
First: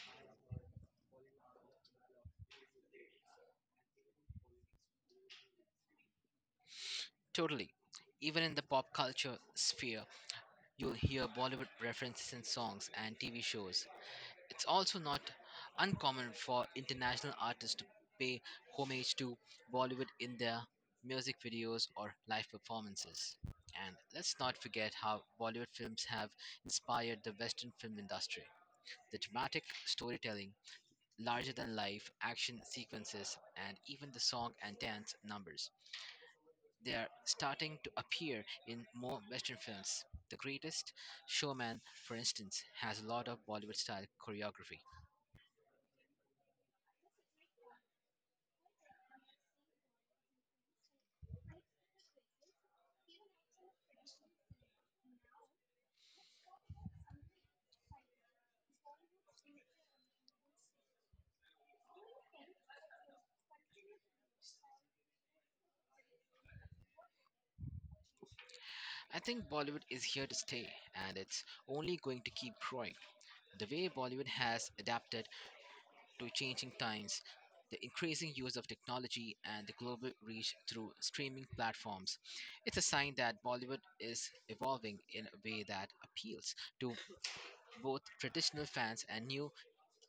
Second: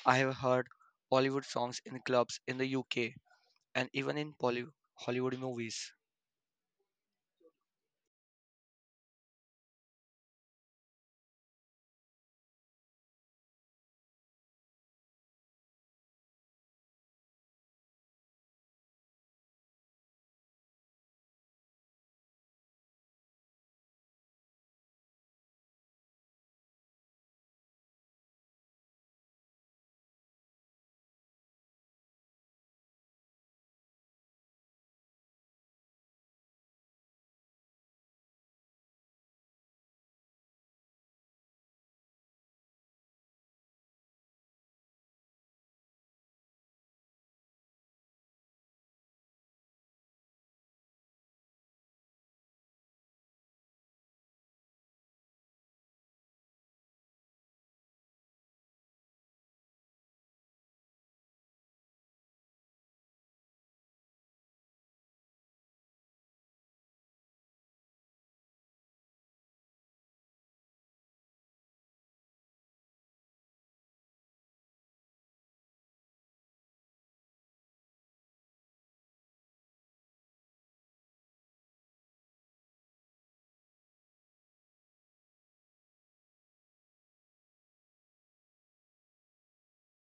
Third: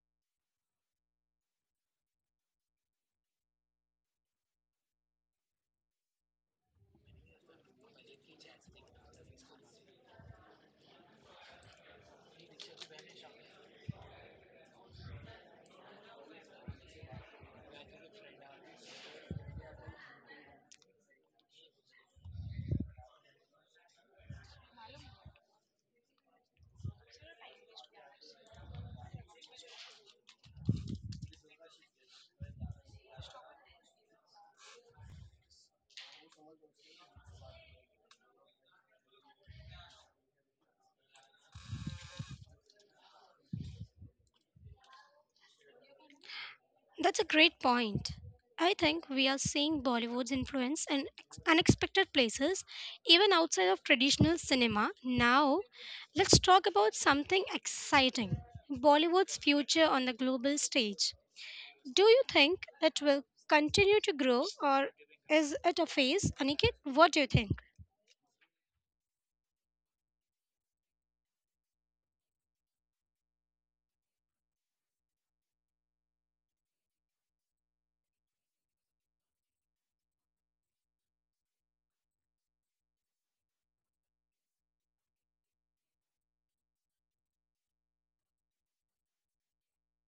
I have heard Bollywood songs in clubs in the UK and even in Hollywood movies.
Totally. Even in the pop culture sphere, you'll hear Bollywood references in songs and TV shows. It's also not uncommon for international artists to pay homage to Bollywood in their music videos or live performances. And let's not forget how Bollywood films have inspired the Western film industry. The dramatic storytelling, larger than life action sequences, and even the song and dance numbers. They are starting to appear in more Western films. The greatest showman, for instance, has a lot of Bollywood style choreography.
That's a great point. I think we are seeing Bollywood's influence in unexpected places, even outside of traditional cinema. Now, let's talk about something exciting, Bollywood's future on the global stage. Do you think it will continue to grow, or is it a phase? Aniket, what do you think?
I think Bollywood is here to stay, and it's only going to keep growing. The way Bollywood has adapted to changing times, the increasing use of technology, and the global reach through streaming platforms, it's a sign that Bollywood is evolving in a way that appeals to both traditional fans and new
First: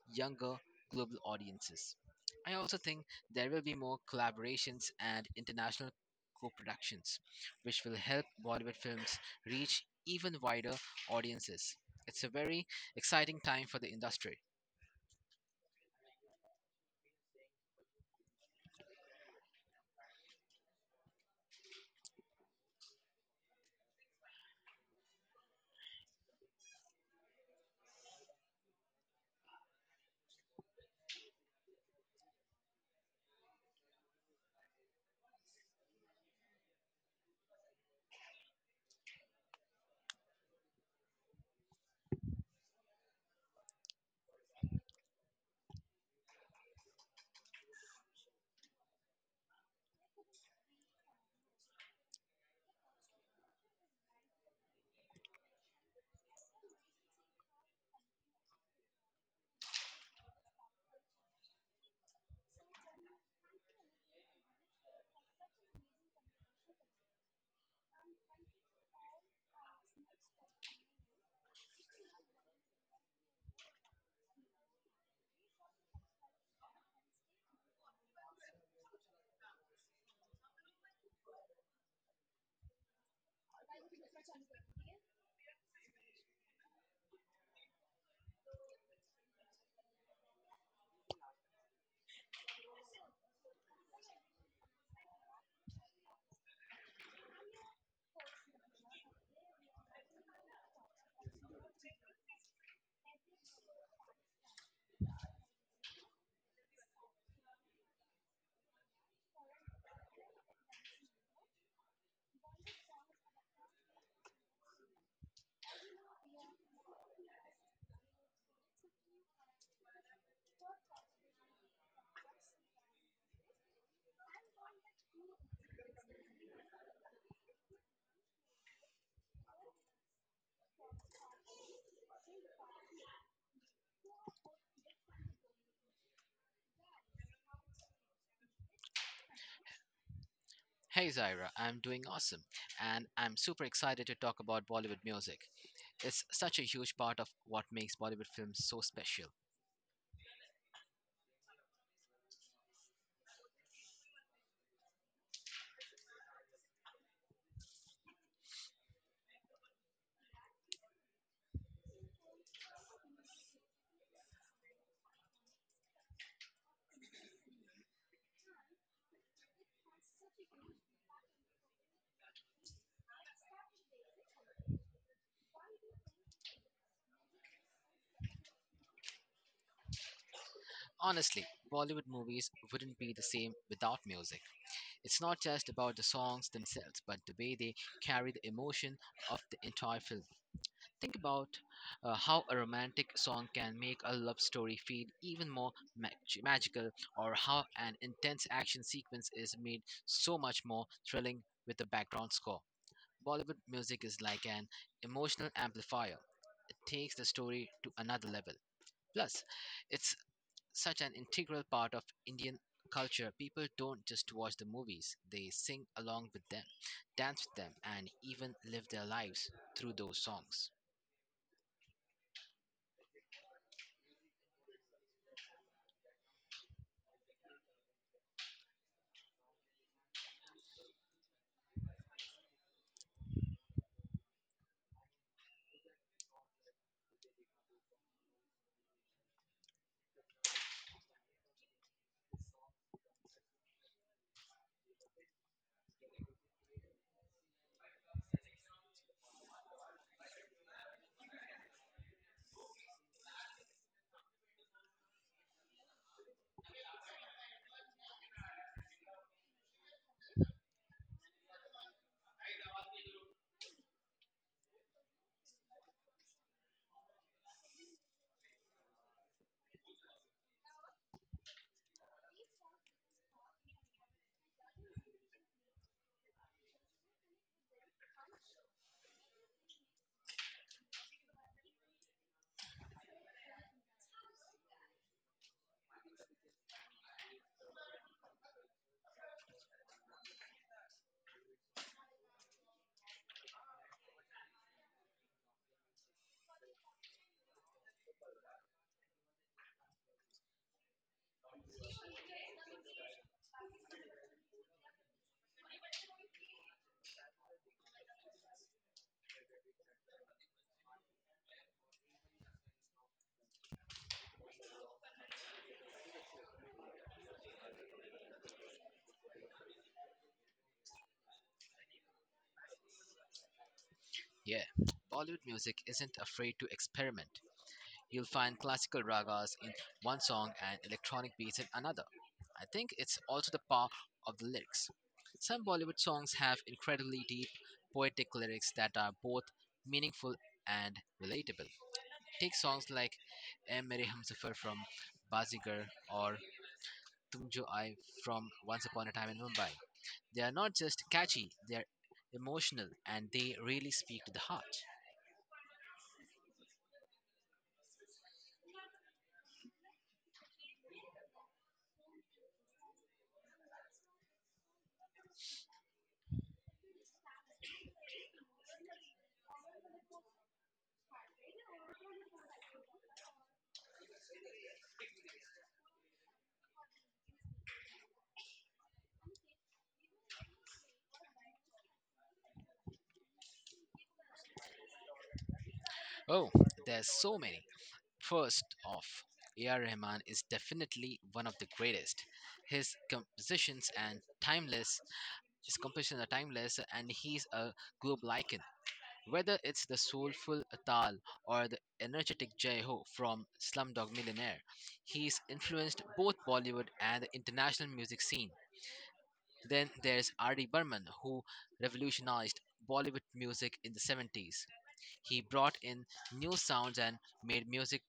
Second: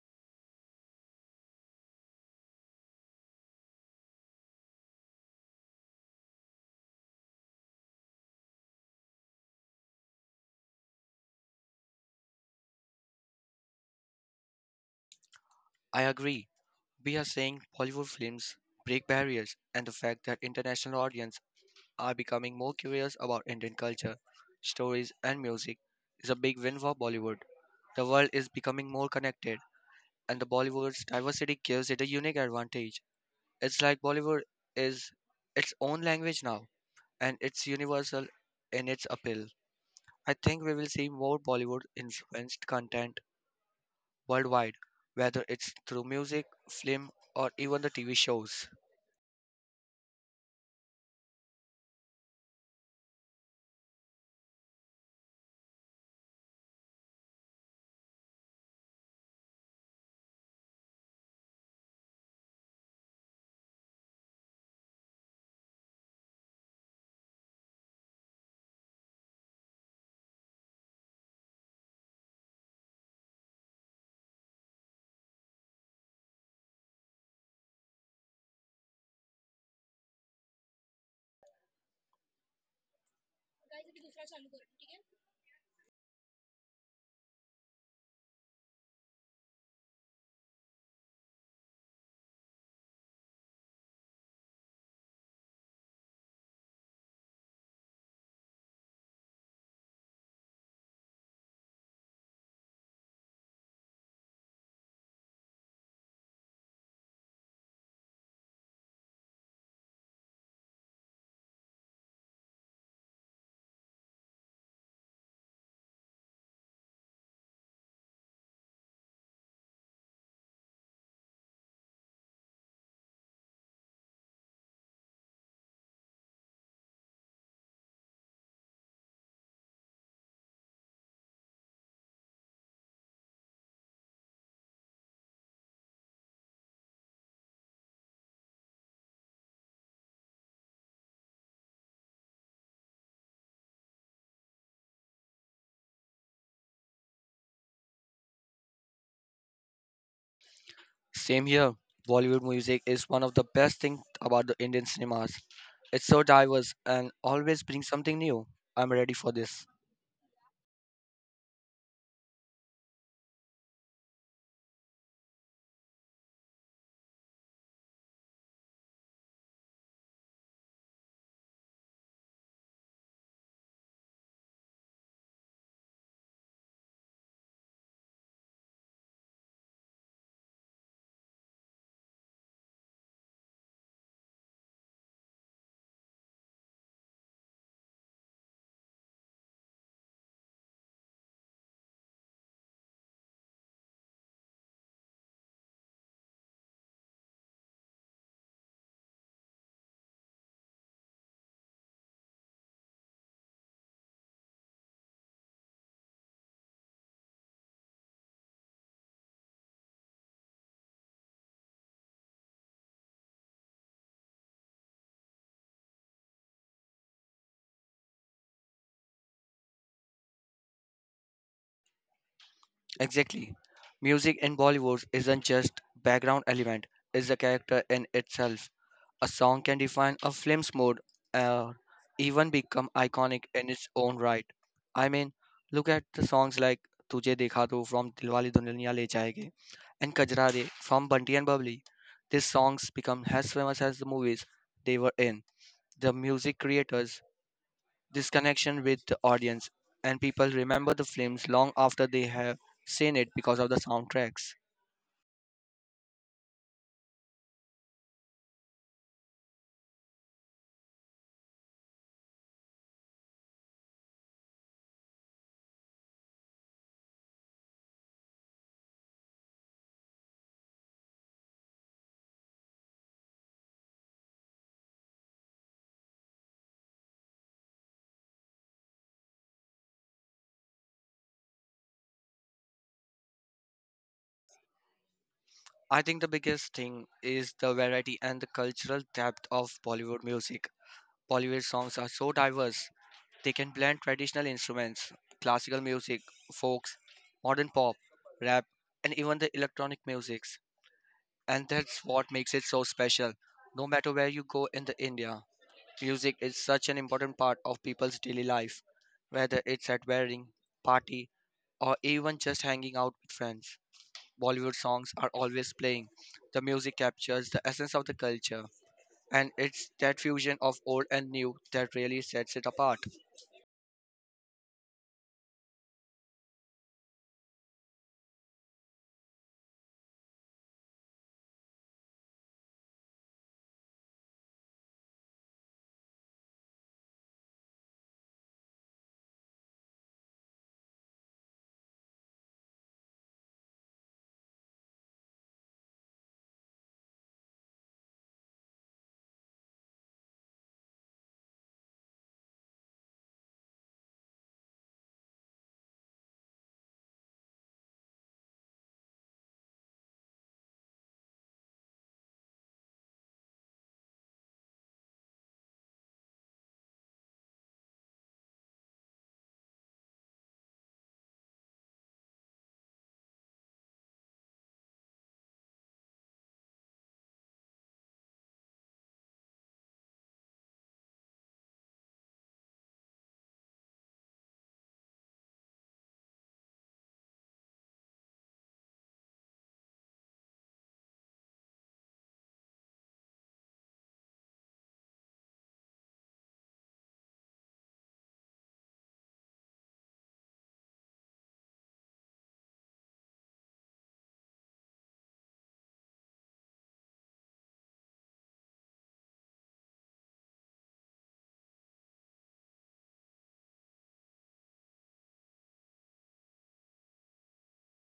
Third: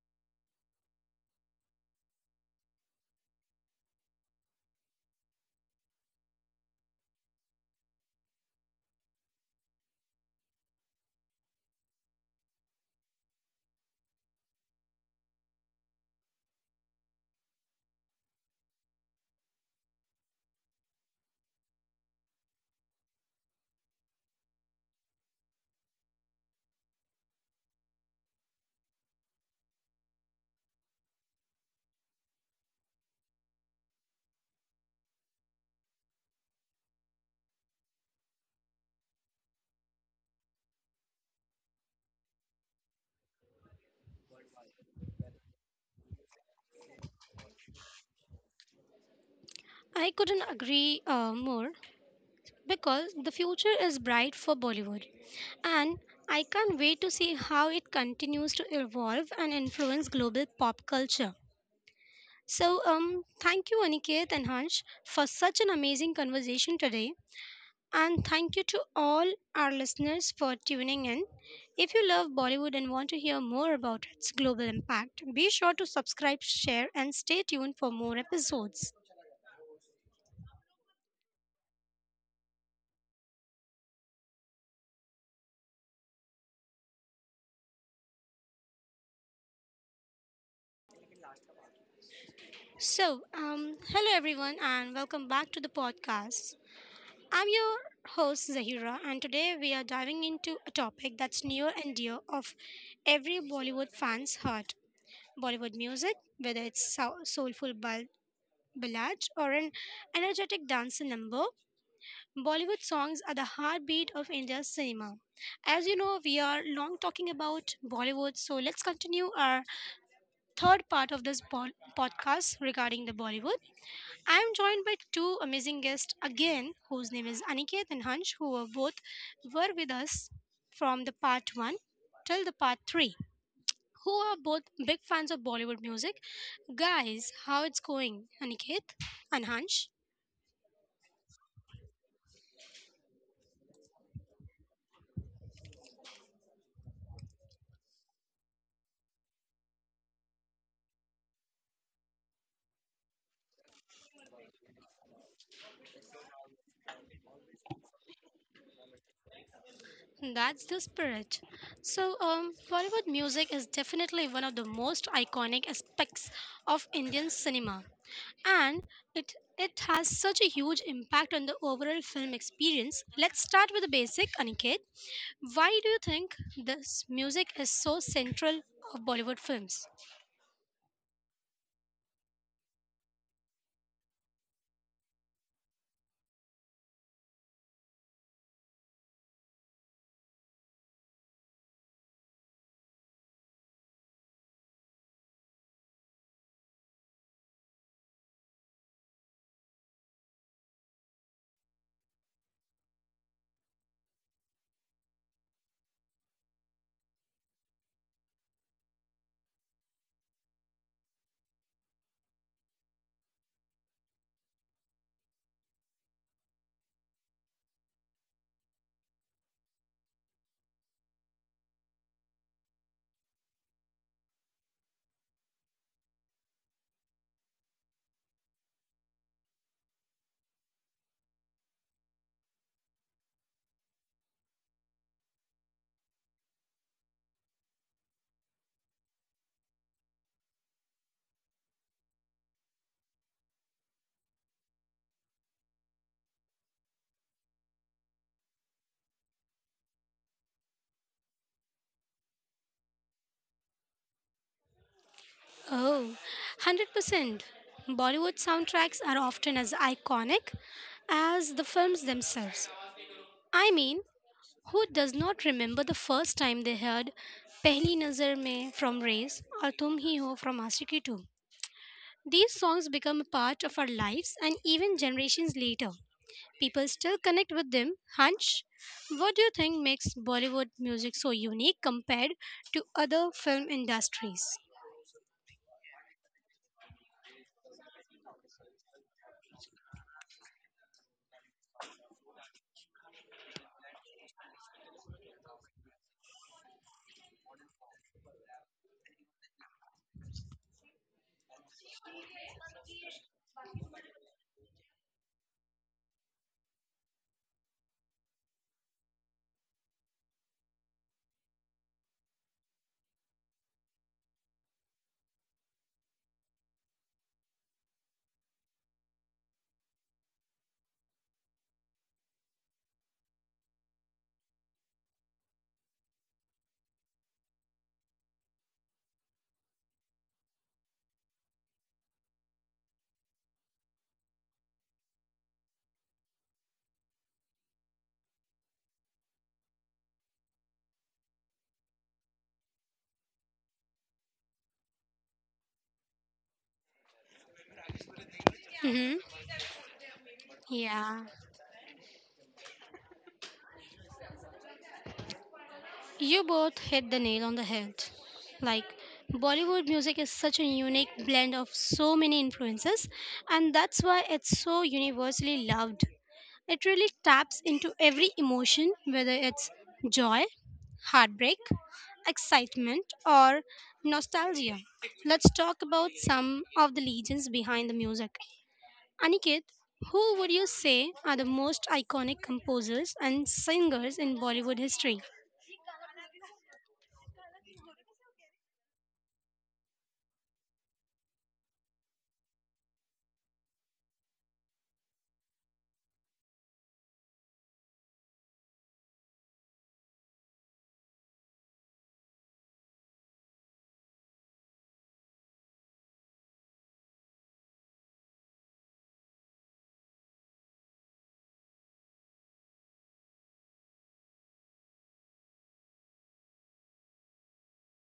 younger global audiences. I also think there will be more collaborations and international co productions, which will help Bollywood films reach even wider audiences. It's a very exciting time for the industry.
I agree. We are seeing Bollywood films break barriers, and the fact that international audiences are becoming more curious about Indian culture, stories, and music is a big win for Bollywood. The world is becoming more connected, and the Bollywood's diversity gives it a unique advantage. It's like Bollywood is its own language now, and it's universal in its appeal. I think we will see more Bollywood influenced content worldwide, whether it's through music, film, or even the TV shows.
I couldn't agree more, because the future is bright for Bollywood. And I can't wait to see how it continues to evolve and influence global pop culture. Thank you, Aniket and Hansh, for such an amazing conversation today. And thank you to all our listeners for tuning in. If you love Bollywood and want to hear more about its global impact, be sure to subscribe, share, and stay tuned for more episodes. Hello everyone, and welcome back to the podcast. I'm your host Zahira, and today we are diving into a topic that's near and dear of every Bollywood fan's heart. Bollywood music, whether it's soulful ballad or an energetic dance number, Bollywood songs are the heartbeat of India's cinema. As you know, we are long talking about Bollywood, so let's continue our third part of this podcast regarding the Bollywood. I'm joined by two amazing guests again, whose name is Aniket and Hansh, who were both were with us from the part one till the part three, who are both big fans of Bollywood music. Guys, how it's going, Aniket and Hansh?
Hey Zaira, I'm doing awesome and I'm super excited to talk about Bollywood music. It's such a huge part of what makes Bollywood films so special.
Same here, Bollywood music is one of the best things about the Indian cinemas. It's so diverse and always brings something new. I'm ready for this.
That's the spirit. Bollywood music is definitely one of the most iconic aspects of Indian cinema, and it it has such a huge impact on the overall film experience. Let's start with the basic, Aniket. Why do you think this music is so central of Bollywood films?
Honestly, Bollywood movies wouldn't be the same without music. It's not just about the songs themselves, but the way they carry the emotion of the entire film. Think about how a romantic song can make a love story feel even more magical, or how an intense action sequence is made so much more thrilling with a background score. Bollywood music is like an emotional amplifier, it takes the story to another level. Plus, it's such an integral part of Indian culture, people don't just watch the movies, they sing along with them, dance with them, and even live their lives through those songs.
Exactly. Music in Bollywood isn't just background element, it's a character in itself. A song can define a film's mood or even become iconic in its own right. I mean, look at the songs like Tujhe Dekha To from Dilwale Duniya Le Jayenge and Kajra Re from Bunty and Bubbly. These songs become as famous as the movies they were in. The music creators this connection with the audience, and people remember the films long after they have seen it because of the soundtracks.
Oh, 100%. Bollywood soundtracks are often as iconic as the films themselves. I mean, who does not remember the first time they heard Pehli Nazar Mein from Race or Tum Hi Ho from Aashiqui 2? These songs become a part of our lives, and even generations later, people still connect with them. Hunch, what do you think makes Bollywood music so unique compared to other film industries?
I think the biggest thing is the variety and the cultural depth of Bollywood music. Bollywood songs are so diverse, they can blend traditional instruments, classical music, folks, modern pop, rap, and even the electronic musics. And that's what makes it so special. No matter where you go in the India, music is such an important part of people's daily life, whether it's at wedding, party, or even just hanging out with friends. Bollywood songs are always playing. The music captures the essence of the culture, and it's that fusion of old and new that really sets it apart.
Yeah, Bollywood music isn't afraid to experiment. You'll find classical ragas in one song and electronic beats in another. I think it's also the power of the lyrics. Some Bollywood songs have incredibly deep, poetic lyrics that are both meaningful and relatable. Take songs like "Eh Mere Humsafar" from Bazigar or "Tum Jo Aaye" from Once Upon a
hmm
Time in Mumbai. They are not just
Yeah.
catchy, they are emotional and they really speak to the heart.
You both hit the nail on the head. Like, Bollywood music is such a unique blend of so many influences, and that's why it's so universally loved. It really taps into every emotion, whether it's joy, heartbreak, excitement, or nostalgia. Let's talk about some of the legends behind the music. Aniket, who would you say are the most iconic composers and singers in Bollywood history?
Oh, there's so many. First off, A.R. Rahman is definitely one of the greatest. His compositions and timeless, his compositions are timeless, and he's a global icon. Whether it's the soulful Atal or the energetic Jai Ho from Slumdog Millionaire, he's influenced both Bollywood and the international music scene. Then there's R.D. Burman, who revolutionized Bollywood music in the 70s. He brought in new sounds and made music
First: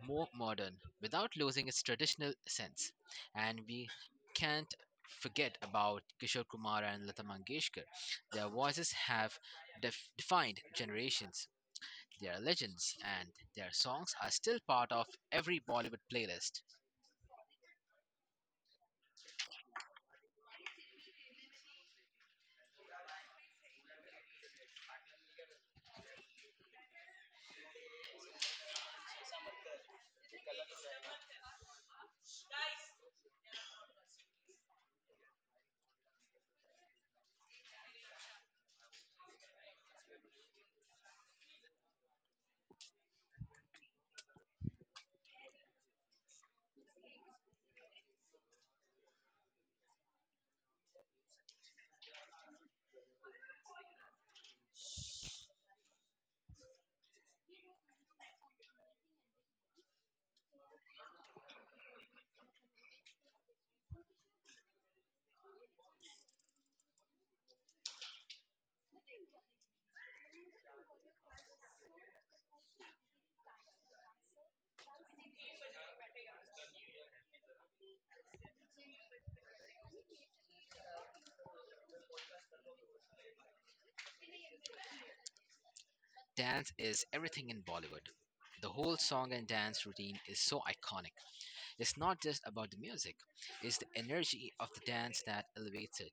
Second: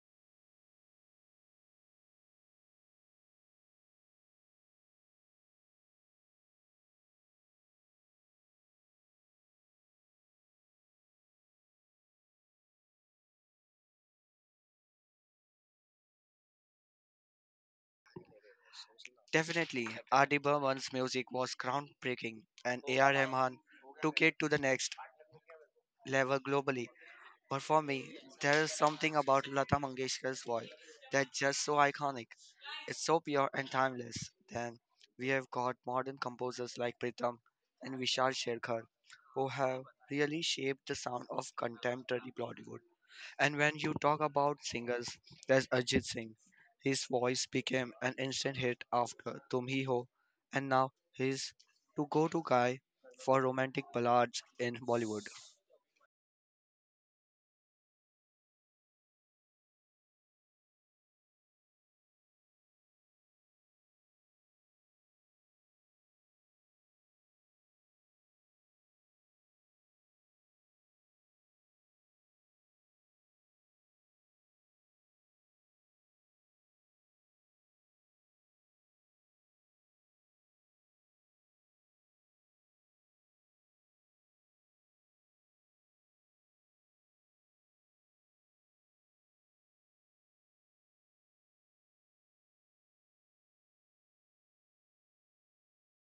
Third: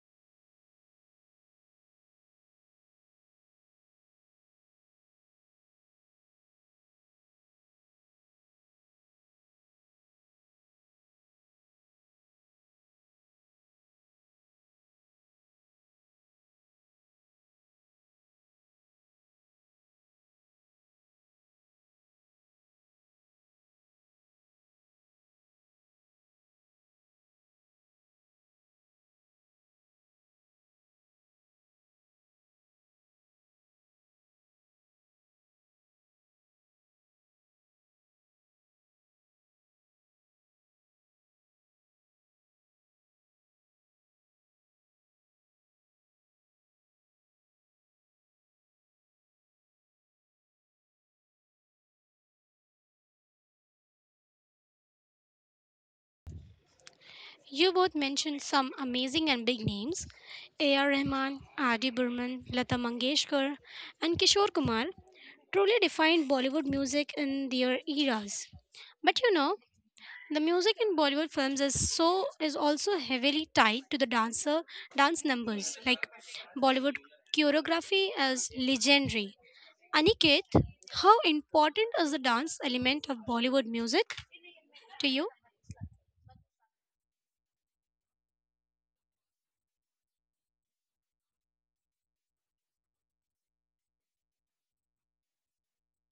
more modern without losing its traditional sense. And we can't forget about Kishore Kumar and Lata Mangeshkar. Their voices have defined generations. Their legends, and their songs are still part of every Bollywood playlist.
Definitely, R.D. Burman's music was groundbreaking, and A.R. Rahman took it to the next level globally. But for me, there is something about Lata Mangeshkar's voice that's just so iconic. It's so pure and timeless. Then we have got modern composers like Pritam and Vishal Sherkar who have really shaped the sound of contemporary Bollywood. And when you talk about singers, there's Ajit Singh. His voice became an instant hit after Tum Hi Ho, and now he's to go to guy for romantic ballads in Bollywood.
You both mentioned some amazing and big names: A.R. Rahman, R.D. Burman, Lata Mangeshkar, and Kishore Kumar truly defined Bollywood music in their eras. But you know, the music in Bollywood films is so is also heavily tied to the dance numbers. Like, Bollywood choreography is legendary. Aniket, how important is the dance element of Bollywood music to you?
Dance is everything in Bollywood. The whole song and dance routine is so iconic. It's not just about the music, it's the energy of the dance that elevates it.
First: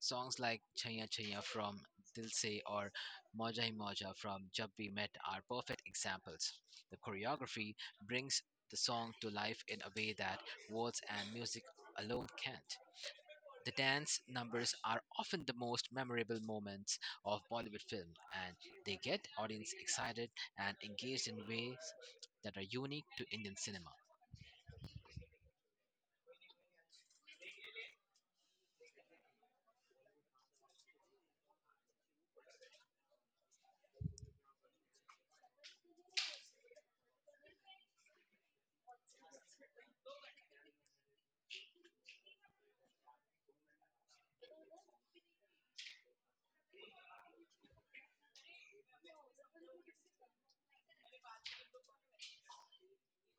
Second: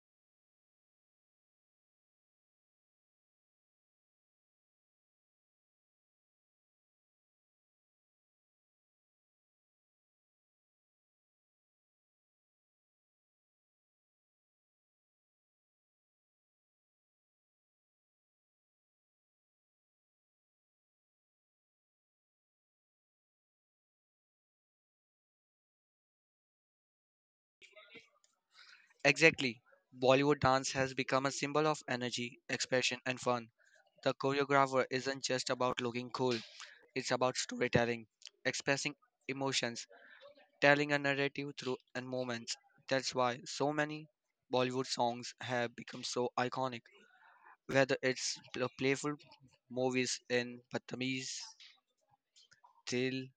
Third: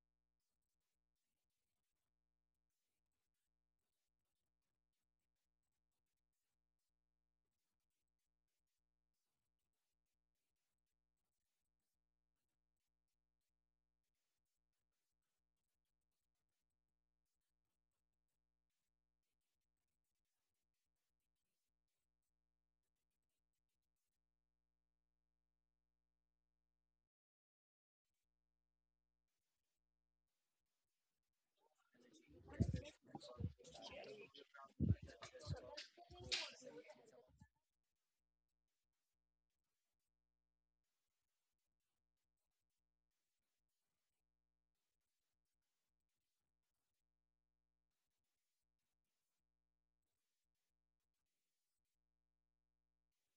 Songs like Chaya Chaya from Dil Se or Moja Hi Moja from Jab We Met are perfect examples. The choreography brings the song to life in a way that words and music alone can't. The dance numbers are often the most memorable moments of Bollywood film, and they get audience excited and engaged in ways that are unique to Indian cinema.
Exactly. Bollywood dance has become a symbol of energy, expression, and fun. The choreographer isn't just about looking cool. It's about storytelling, expressing emotions, telling a narrative through and moments. That's why so many Bollywood songs have become so iconic. Whether it's the playful movies in Patamiz, Dil,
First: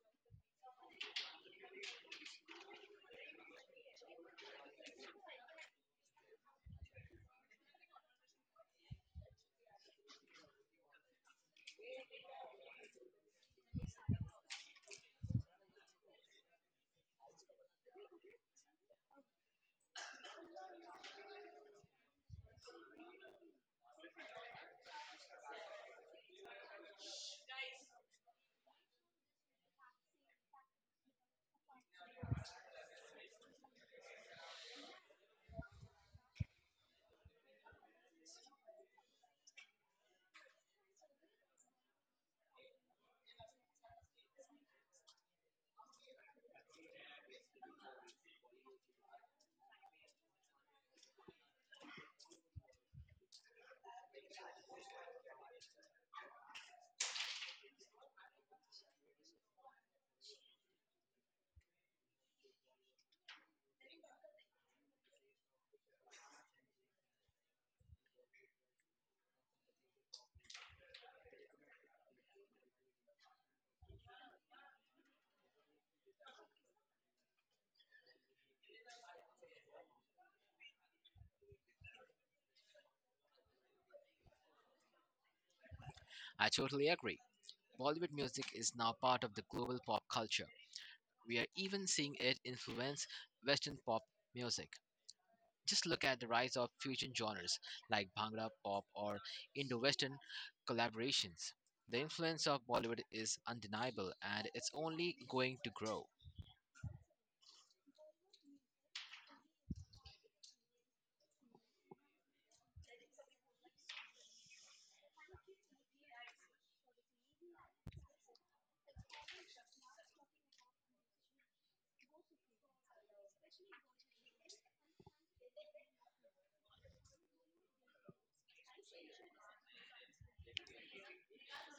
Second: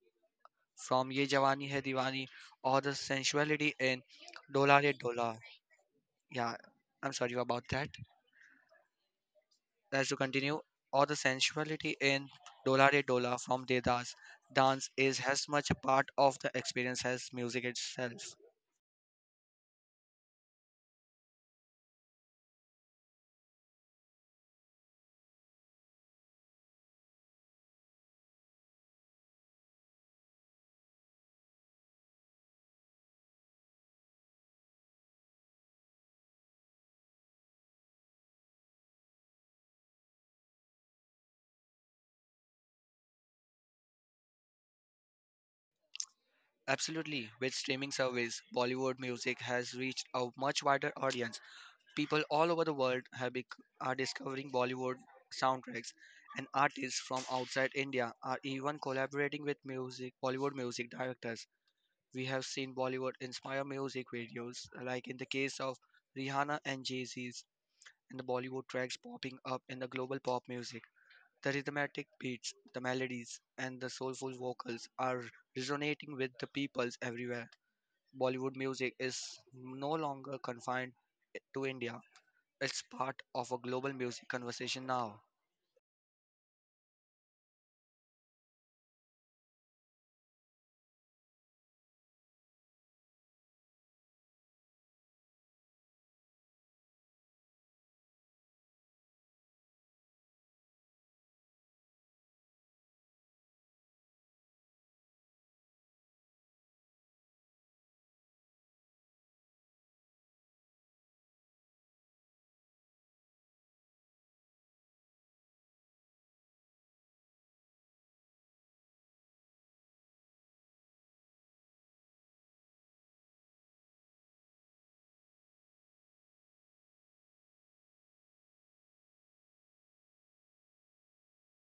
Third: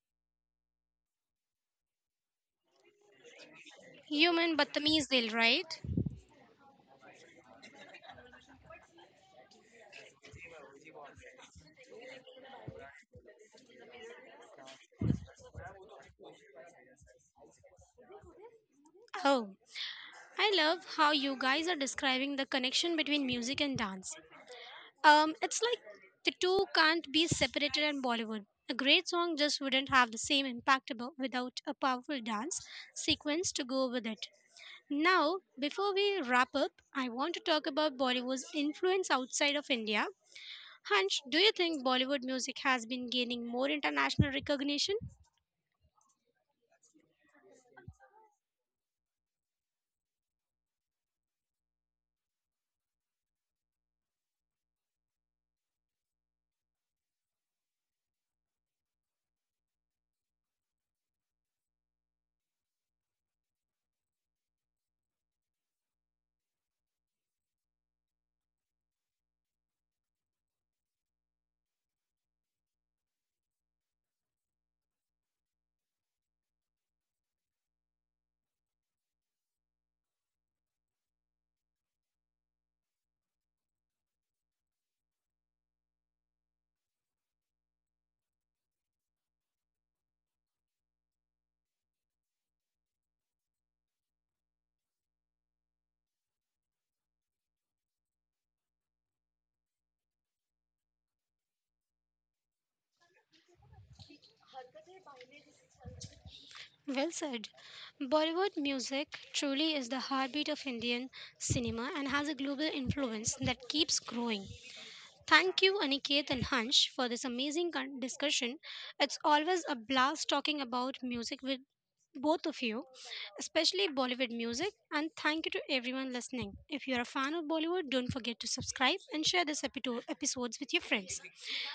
from Ye Jawani Hai Diwani, or the sensuality in
Human
Dola Re
Batamiz Dil,
Dola.
right?
Yeah, I'm sorry about that. Let's to continue. Or the sensuality in Dola Re Dola from Dedas. Dance is as much a part of the experience as music itself.
Oh, I love how you guys are describing the connection between music and dance. It's like the two can't be separated in Bollywood. A great song just wouldn't have the same impact without a powerful dance sequence to go with it. Now, before we wrap up, I want to talk about Bollywood's influence outside of India. Hunch, do you think Bollywood music has been gaining more international recognition?
Absolutely. With streaming service, Bollywood music has reached a much wider audience. People all over the world have are discovering Bollywood soundtracks, and artists from outside India are even collaborating with music Bollywood music directors. We have seen Bollywood inspire music videos, like in the case of Rihanna and Jay-Z's, and the Bollywood tracks popping up in the global pop music. The rhythmic beats, the melodies, and the soulful vocals are resonating with the peoples everywhere. Bollywood music is no longer confined to India. It's part of a global music conversation now.
I totally agree. Bollywood music is now part of the global pop culture. We are even seeing it influence Western pop music. Just look at the rise of fusion genres like Bhangra pop or Indo Western collaborations. The influence of Bollywood is undeniable and it's only going to grow.
Well said. Bollywood music truly is the heartbeat of Indian cinema and has a global influence that keeps growing. Thank you, Aniket and Hansh, for this amazing discussion. It's always a blast talking about music with both of you, especially Bollywood music. And thank you to everyone listening. If you're a fan of Bollywood, don't forget to subscribe and share this episodes with your friends.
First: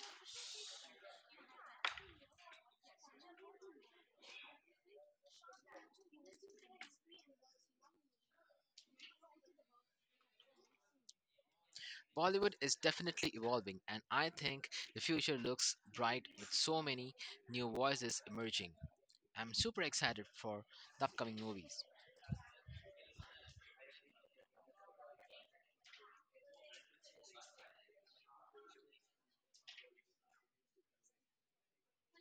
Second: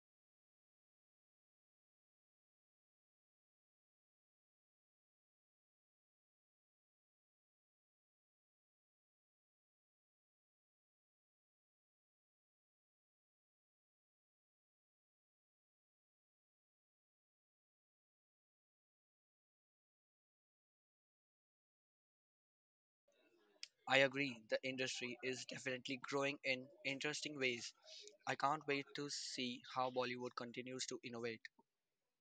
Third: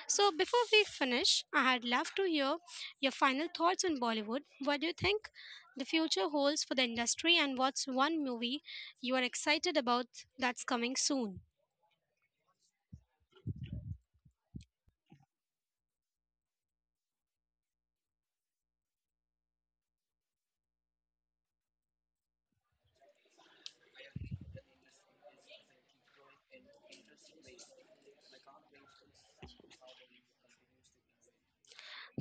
So, before we finish, I would love to hear your final thoughts on Bollywood. What do you think the future holds for the industry, and what's one movie you are excited about that's coming soon?
Bollywood is definitely evolving, and I think the future looks bright with so many new voices emerging. I'm super excited for the upcoming movies.
I agree, the industry is definitely growing in interesting ways. I can't wait to see how Bollywood continues to innovate.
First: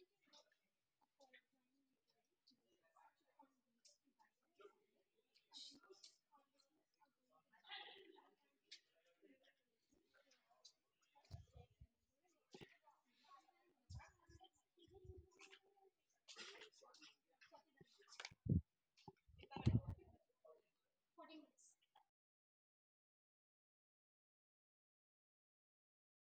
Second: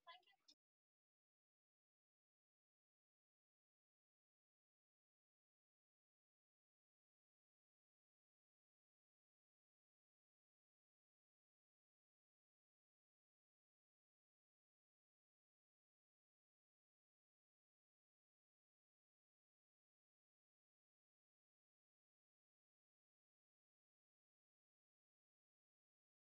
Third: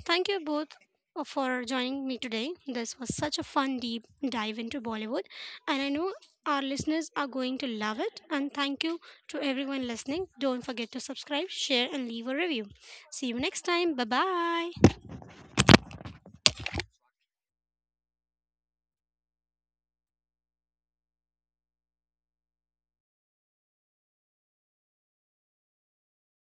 Thank you both for joining me today. This was such a fun deep dive into Bollywood, and I know our listeners are going to love it. And thank you to everyone listening. Don't forget to subscribe, share, and leave a review. See you next time. Bye bye.